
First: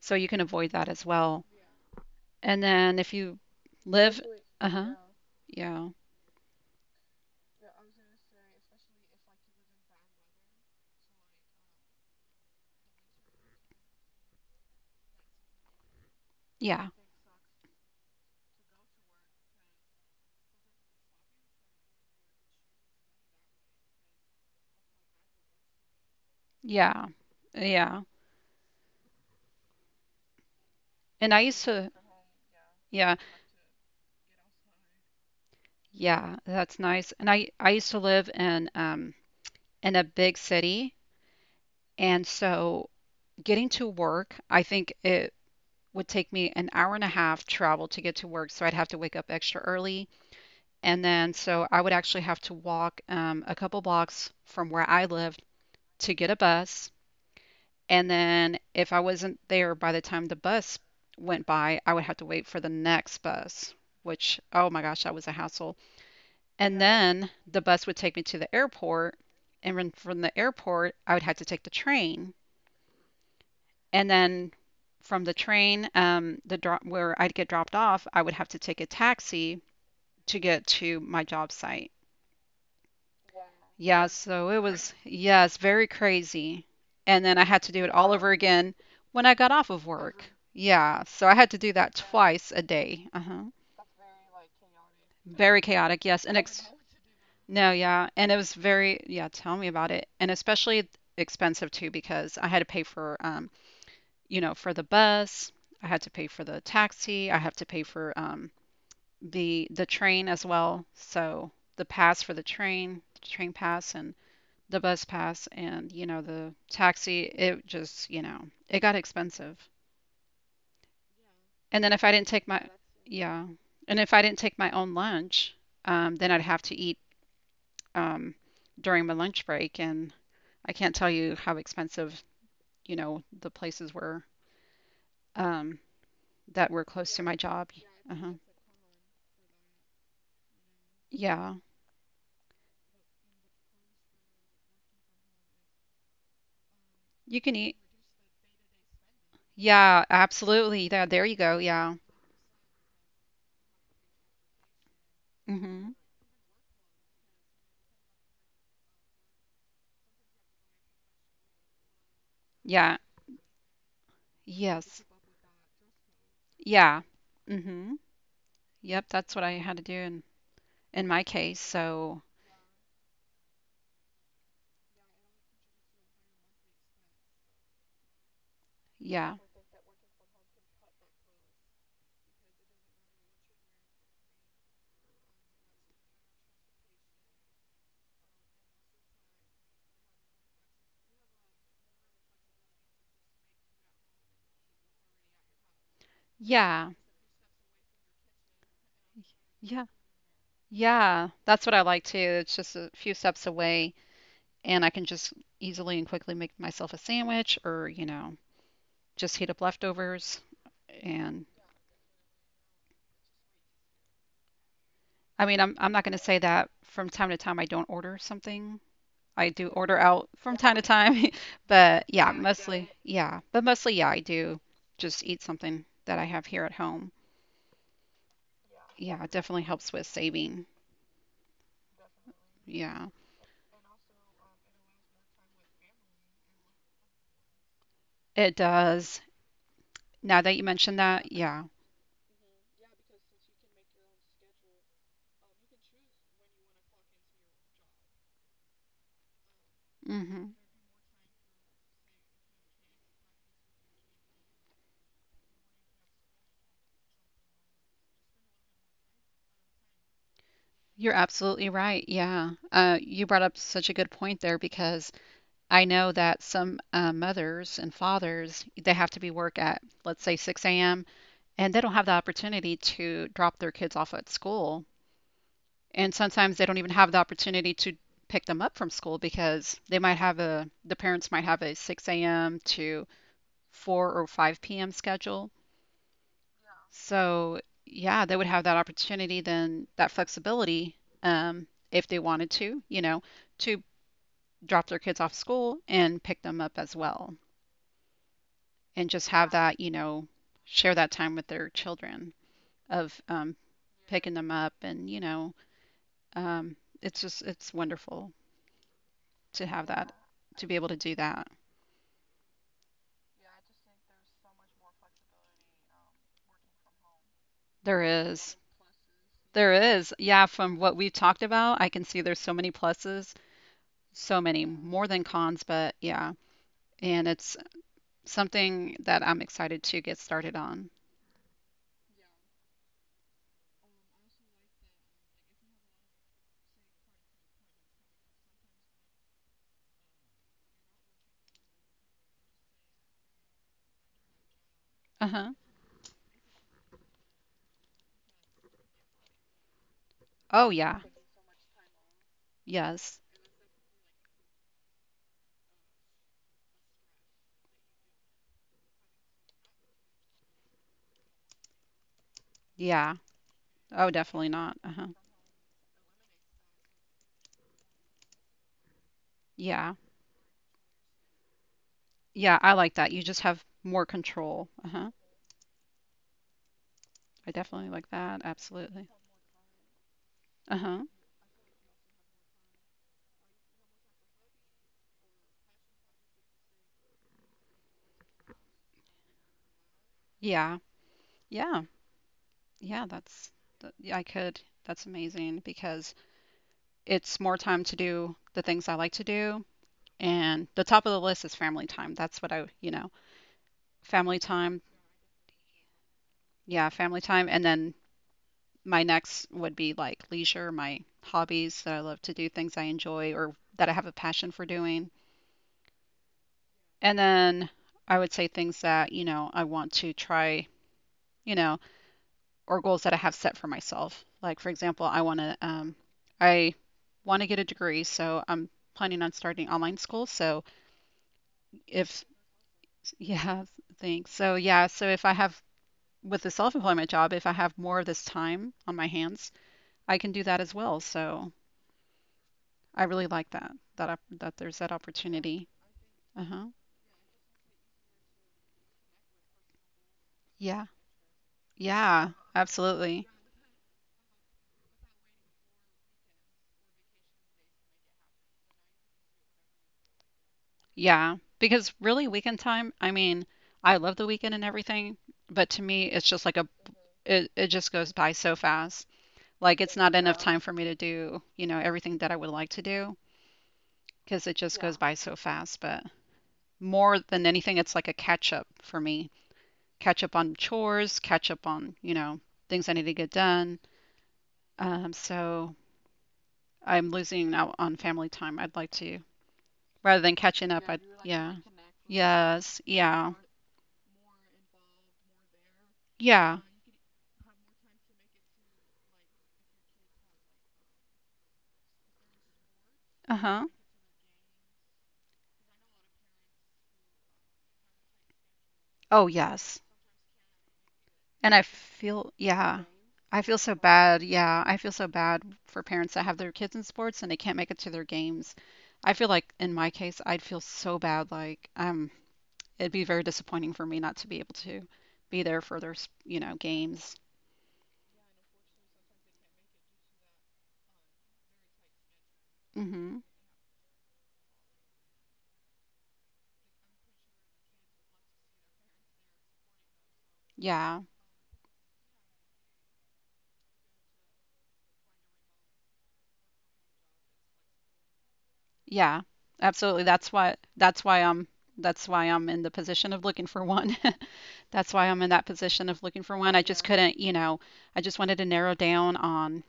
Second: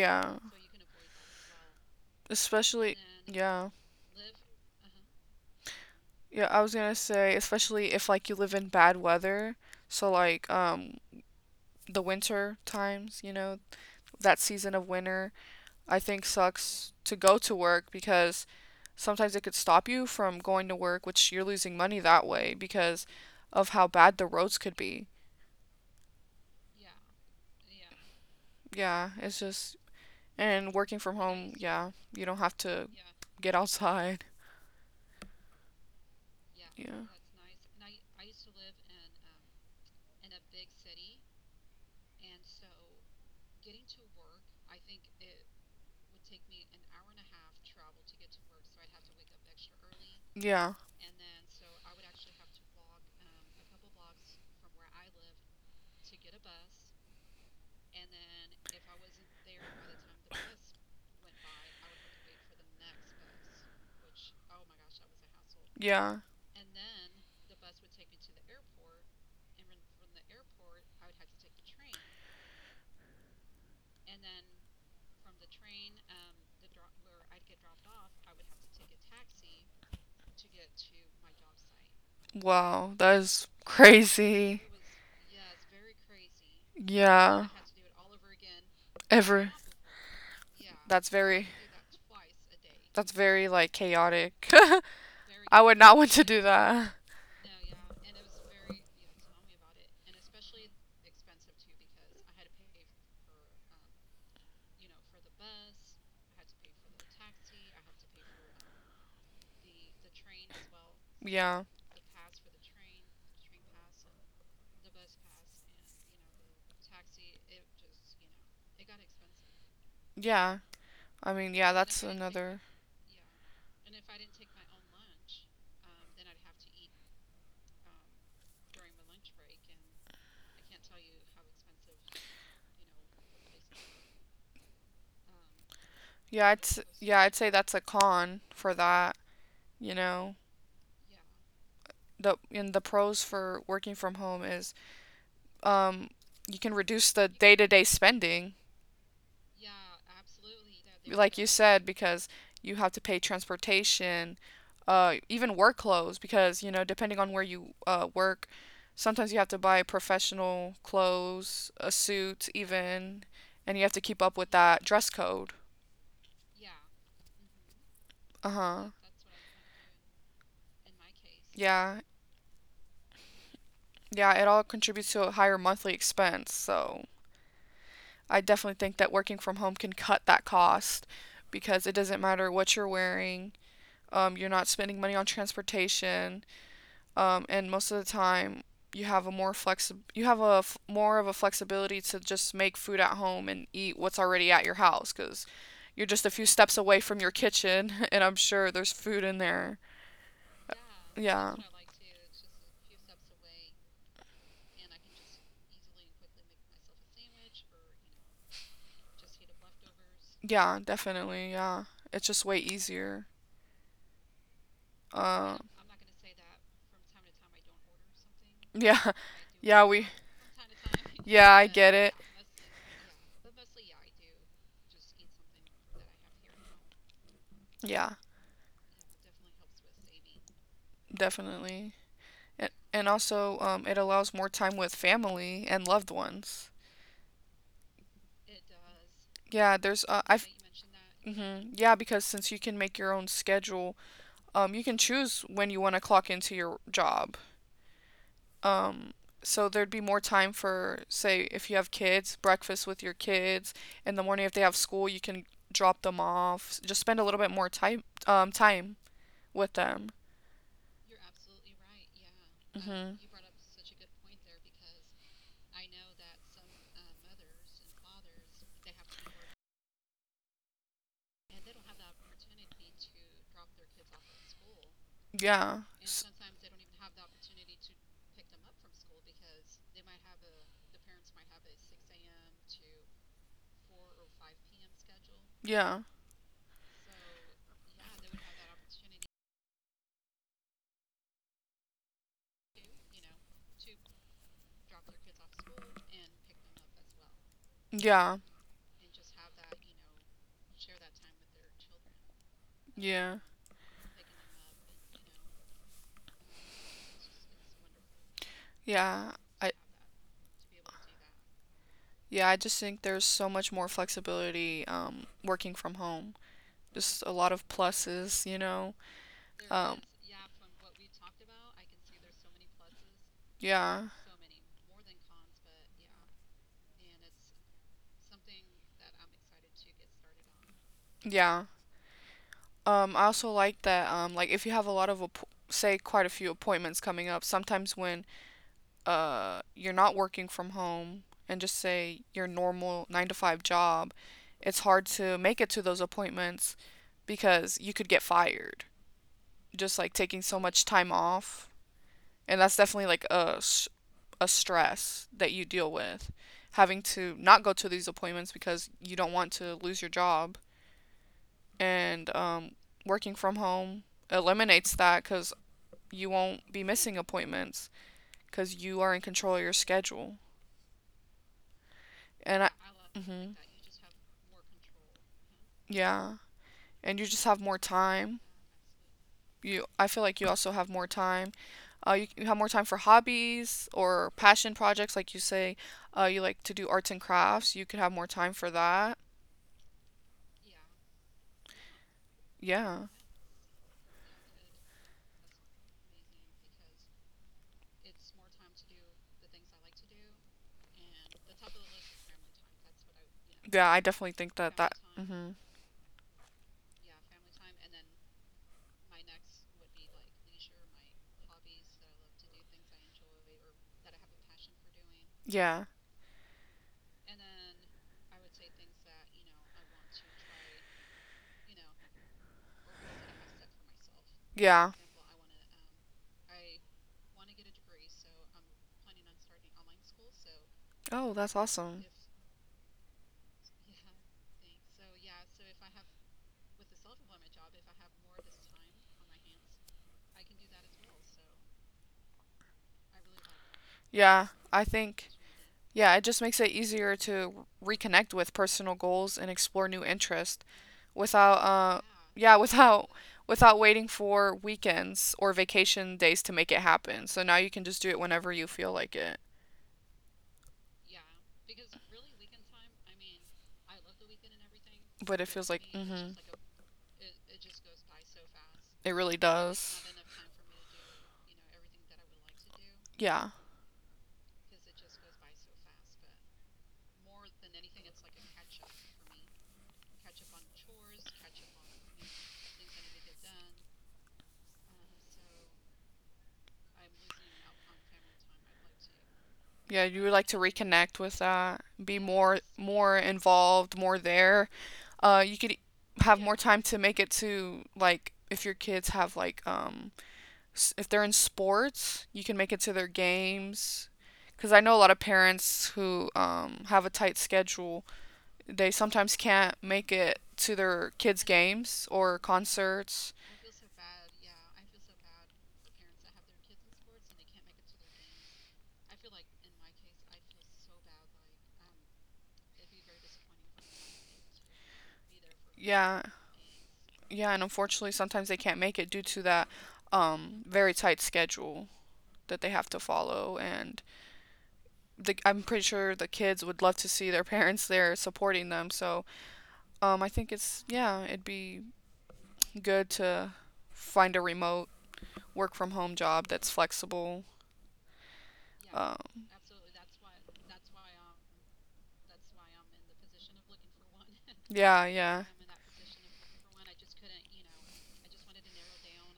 S2: So you can avoid that as well. And
S1: especially,
S2: then if you
S1: yeah.
S2: live, uh-huh. Yeah.
S1: Yeah, I was gonna say, especially if like you live in bad weather. So, like, the winter times, you know, that season of winter, I think
S2: Yeah.
S1: sucks to go to work because sometimes it could stop you from going to work, which you're losing money that way because of how bad the roads could be.
S2: Yeah. Yeah.
S1: Yeah, it's just and working from
S2: And I
S1: home,
S2: used
S1: yeah,
S2: to,
S1: you don't have to
S2: yeah,
S1: get outside.
S2: yeah, that's
S1: Yeah.
S2: nice. And I used to live in a big city, and so getting to work, I think it would take me an hour and a half travel to get to work, so I'd have to wake up extra early,
S1: Yeah.
S2: and then so I would actually have to walk, a couple blocks from where I lived to get a bus, and then if I wasn't there by the time the bus went by, I would have to wait for the next bus, which, oh my gosh, that was a hassle.
S1: Yeah.
S2: And then the bus would take me to the airport. And then from the airport, I would have to take the train. And then from the train, the drop where I'd get dropped off, I would have to take a taxi to get to my job site.
S1: Wow, that is
S2: Yeah, so it
S1: crazy.
S2: was, yes, very crazy.
S1: It was, I
S2: And then I had
S1: Yeah.
S2: to do it
S1: I
S2: all over again when I got off
S1: Ever
S2: of work. Yeah, so
S1: that's
S2: I had to
S1: very
S2: do that twice a day.
S1: That's
S2: Uh-huh.
S1: very like chaotic.
S2: Very
S1: <laughs> I
S2: chaotic,
S1: would
S2: yes.
S1: not
S2: And
S1: want to
S2: ex
S1: do that.
S2: no, yeah. And it was very, yeah, tell me about it. And especially expensive too, because I had to pay for, you know, for the bus, I had to pay for the taxi, I have to pay for the train as well. So
S1: Yeah.
S2: the pass for the train pass, and the bus pass, and you know the taxi, it just, you know, it got expensive.
S1: Yeah. I mean,
S2: And
S1: yeah,
S2: then if I
S1: that's
S2: didn't take my
S1: another.
S2: yeah, and if I didn't take my own lunch, then I'd have to eat um, during my lunch break, and I can't tell you how expensive, you know, the places were um, that
S1: Yeah,
S2: were
S1: it's.
S2: close to my
S1: Yeah, I'd
S2: job.
S1: say that's a
S2: Uh-huh.
S1: con for that, you know.
S2: Yeah,
S1: The and the pros for working from home is um you can reduce
S2: you
S1: the
S2: can eat.
S1: day-to-day spending
S2: Yeah, absolutely. Yeah, there you
S1: they
S2: go.
S1: like you cannot.
S2: Yeah.
S1: Said, because you have to pay transportation, even
S2: Mhm.
S1: work clothes, because you know, depending on where you work, sometimes you have to buy professional clothes, a suit,
S2: Yeah.
S1: even, and you have to keep up with
S2: Yes.
S1: that dress code.
S2: Yeah. Mhm.
S1: Uh
S2: Yep.
S1: huh.
S2: That's
S1: in
S2: what I had to do in my case. So
S1: Yeah, yeah, it all contributes to a higher monthly expense. So I definitely think
S2: yeah.
S1: that working from home can cut that cost because it doesn't matter what you're wearing. You're not spending money on transportation, and most of the time you have a more flexi- you have a f- more of a flexibility to just make food at home and eat what's already at your house because you're just a few
S2: Yeah.
S1: steps away from your kitchen <laughs> and I'm sure there's food in
S2: Yeah.
S1: there.
S2: Yeah, that's what I
S1: yeah
S2: like too. It's just a few steps away, and I can just easily and quickly make myself a sandwich, or, you know, just heat up leftovers.
S1: yeah
S2: And
S1: Definitely. Yeah it's just way easier.
S2: I mean, I'm
S1: Uh,
S2: I'm not going to say that from time to time I don't order something.
S1: yeah
S2: I do
S1: <laughs>
S2: order
S1: yeah
S2: out
S1: we
S2: from time to time, <laughs>
S1: yeah I
S2: but
S1: get <laughs>
S2: yeah, yeah,
S1: it
S2: mostly, yeah, but mostly, yeah, I do just eat something that I have here at home.
S1: yeah
S2: Yeah, it definitely helps with saving.
S1: Definitely. And,
S2: Yeah,
S1: also, it allows more time with family and loved ones.
S2: it does.
S1: Yeah, there's
S2: Now that you
S1: I've
S2: mentioned that, yeah.
S1: hmm Yeah, because since you can make your own schedule, you can choose when you want to clock into your job. Um, so there'd be more
S2: Hmm.
S1: time for, say, if you have kids, breakfast with your kids. In the morning, if they have school, you can drop them off. Just spend a little bit more time, with them.
S2: You're absolutely right. Yeah. You brought
S1: Hmm
S2: up such a good point there, because I know that some, mothers and fathers, they have to be work at, let's say, 6 a.m., and they don't have the opportunity to drop their kids off at school,
S1: Yeah.
S2: and sometimes they don't even have the opportunity to pick them up from school, because they might have a the parents might have a 6 a.m. to 4 or 5 p.m. schedule.
S1: Yeah.
S2: So yeah, they would have that opportunity then, that flexibility, um, if they wanted to, you know, to drop their kids off school and pick them up as well.
S1: Yeah.
S2: And just have that, you know, share that time with their children of,
S1: Yeah.
S2: picking them up, and you know, it's just it's wonderful
S1: Yeah.
S2: to have
S1: I
S2: that, to be able to do that.
S1: yeah, I just think there's so much more flexibility working from home. Just a lot of
S2: There is.
S1: pluses, you know.
S2: There is.
S1: Um
S2: Yeah, from what we've talked about, I can see there's so many pluses,
S1: yeah.
S2: so many more than cons, but yeah. And it's something that I'm excited to get started on.
S1: Yeah. I also like that if you have a lot of app- say quite a few appointments coming up, sometimes when you're not working from home and just say your normal 9 to 5 job, it's hard
S2: Uh-huh.
S1: to make it to those appointments because you could get fired. Just like taking
S2: Oh
S1: so
S2: yeah.
S1: much time off, and that's
S2: Yes.
S1: definitely like a stress that you deal with, having to not go to these appointments because you don't want to lose your job, and
S2: Yeah.
S1: working from
S2: Oh,
S1: home
S2: definitely not. Uh-huh.
S1: eliminates that because you won't be missing appointments because you are in control of your
S2: Yeah.
S1: schedule,
S2: Yeah, I
S1: and I,
S2: like that. You just
S1: hmm
S2: have more control. Uh-huh.
S1: yeah, and you
S2: I
S1: just have
S2: definitely
S1: more
S2: like that.
S1: time.
S2: Absolutely.
S1: I feel like you also
S2: Uh-huh.
S1: have more time. You have more time for hobbies or passion projects, like you say. You like to do arts and crafts. You could have more time for that.
S2: Yeah. Yeah. Yeah,
S1: Yeah.
S2: that's that, yeah, I could. That's amazing, because it's more time to do the things I like to do. And the top of the list is family time. That's what I, you know,
S1: Yeah, I
S2: family
S1: definitely think
S2: time.
S1: that that. Hmm
S2: Yeah, family time. And then my next would be like leisure, my hobbies that I love to do, things I enjoy or that I have a passion for doing.
S1: Yeah.
S2: And then I would say things that, you know, I want to try, you know, or goals that I have set for myself. Like for example,
S1: Yeah.
S2: I want to, I want to get a degree, so I'm planning on starting online school. So
S1: Oh, that's awesome.
S2: if <laughs> yeah, thanks. So yeah, so if I have, with the self-employment job, if I have more of this time on my hands, I can do that as well. So I really like that,
S1: Yeah,
S2: that
S1: I
S2: there's that
S1: think.
S2: opportunity.
S1: Yeah, it just makes it
S2: Uh-huh.
S1: easier to reconnect with personal goals and explore new interests
S2: Yeah.
S1: without
S2: Yeah,
S1: yeah, without
S2: absolutely.
S1: without waiting for weekends or vacation days to make it happen. So now you can just do it whenever you feel like it.
S2: Yeah, because really weekend time, I mean, I love the weekend and everything,
S1: But it feels
S2: but
S1: like
S2: to me it's
S1: mhm.
S2: just like a, it just goes by so fast.
S1: It really
S2: Like it's
S1: does.
S2: not enough, yeah, time for me to do, you know, everything that I would like to do
S1: Yeah.
S2: because it just, yeah, goes by so fast. But more than anything, it's like a catch up for me. Catch up on chores, catch up on, you know, things I need to get done. So I'm losing out on family time. I'd like to, rather
S1: Yeah,
S2: than
S1: you would
S2: catching
S1: like
S2: up,
S1: to
S2: I'd,
S1: reconnect
S2: yeah.
S1: with that, be
S2: Yes,
S1: more
S2: yeah,
S1: more involved, more there. Uh, you could
S2: yeah.
S1: have more time to make it to like if your kids have like if they're in sports, you can make it to their
S2: Uh-huh.
S1: games. Because I know a lot of parents who have a tight schedule, they
S2: Oh,
S1: sometimes
S2: yes.
S1: can't make it to their
S2: And I
S1: kids'
S2: feel,
S1: games or
S2: yeah, I feel
S1: concerts.
S2: so bad. Yeah, I feel so bad for parents that have their kids in sports and they can't make it to their games. I feel like in my case, I'd feel so bad. Like, it'd be very disappointing for me not to be able to be there for their, you
S1: Yeah,
S2: know, games.
S1: yeah, and unfortunately, sometimes they can't make it due to that very tight schedule that they have
S2: Hmm.
S1: to follow. I'm pretty sure the kids would love to see their <laughs> parents there supporting them. So I think
S2: Yeah.
S1: it's, yeah, it'd be good to find a remote work from home job that's flexible.
S2: Yeah.
S1: Um,
S2: Absolutely. That's why I'm in the position of looking for one. <laughs> That's why I'm in
S1: yeah,
S2: that
S1: yeah,
S2: position of looking for one. I just, yeah, couldn't, you know, I just wanted to narrow down on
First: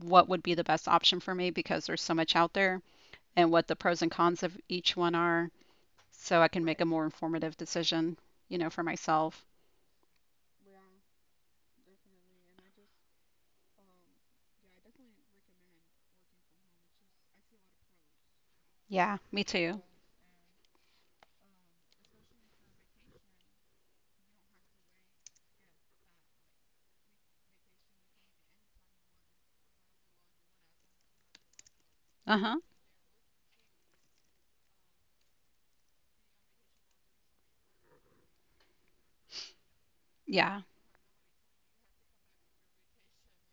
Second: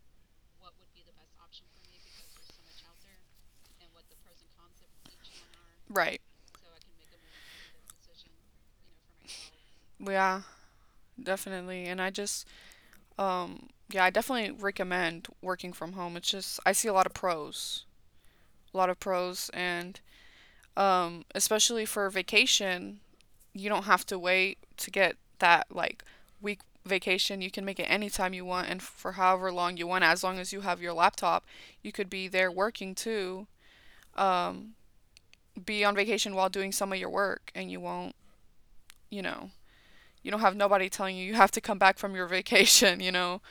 S2: what would be the best option for me, because there's so much out there, and what the pros and cons of each one are,
S1: right.
S2: so I can make a more informative decision, you know, for myself.
S1: Yeah, definitely. Yeah, I definitely recommend working from home. It's just, I see a lot of pros, a lot of
S2: Yeah, me
S1: pros,
S2: too.
S1: and especially for vacation, you don't have to wait to get that like week vacation. You can make it anytime you want and for however long you want, as long as you have your laptop. You could be there
S2: Uh-huh.
S1: working too. Um, be on vacation while doing some of your work, and you won't, you know, you don't have
S2: Yeah.
S1: nobody telling you you have to come back from your <laughs> vacation, you know,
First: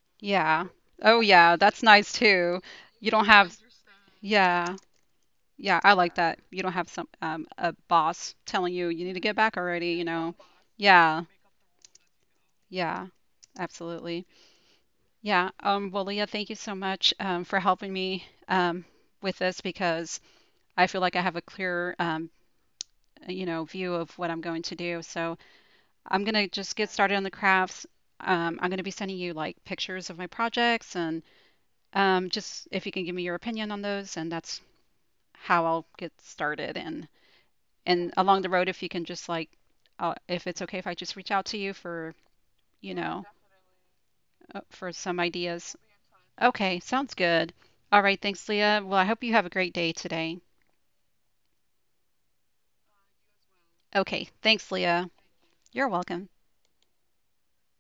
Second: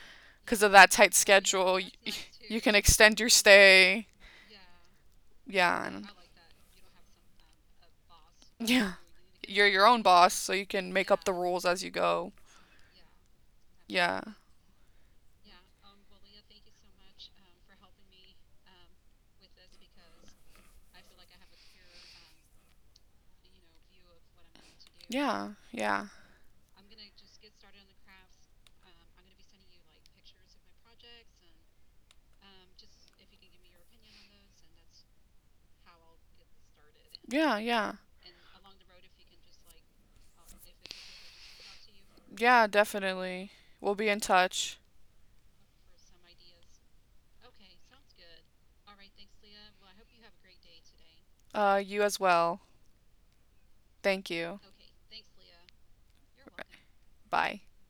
S1: because
S2: Yeah.
S1: of that tight
S2: Oh yeah,
S1: schedule.
S2: that's nice too.
S1: You can
S2: You
S1: extend
S2: don't
S1: your
S2: have,
S1: stay.
S2: yeah. Yeah,
S1: Yeah.
S2: I
S1: And,
S2: like that. You don't have some, a boss telling you
S1: yeah.
S2: you need to get back
S1: You're your
S2: already, you
S1: own
S2: know.
S1: boss, so you can make
S2: Yeah.
S1: up the rules as you go.
S2: Yeah.
S1: Yeah.
S2: Absolutely. Yeah. Well, Leah, thank you so much, for helping me, um, with this, because I feel like I have a clear, you know, view of what I'm going to do. So
S1: Yeah, yeah,
S2: I'm going to just get started on the crafts. I'm going to be sending you like pictures of my projects, and just if you can give me your opinion on those, and that's how I'll get started. And
S1: yeah, yeah,
S2: along the road, if you can just like, if it's okay if I just reach out to you for,
S1: yeah,
S2: you know,
S1: definitely. We'll be in touch.
S2: for some ideas. Okay, sounds good. All right, thanks, Leah. Well, I hope you have a great day today.
S1: You as well. Thank
S2: Okay,
S1: you.
S2: thanks, Leah. You're welcome.
S1: Bye.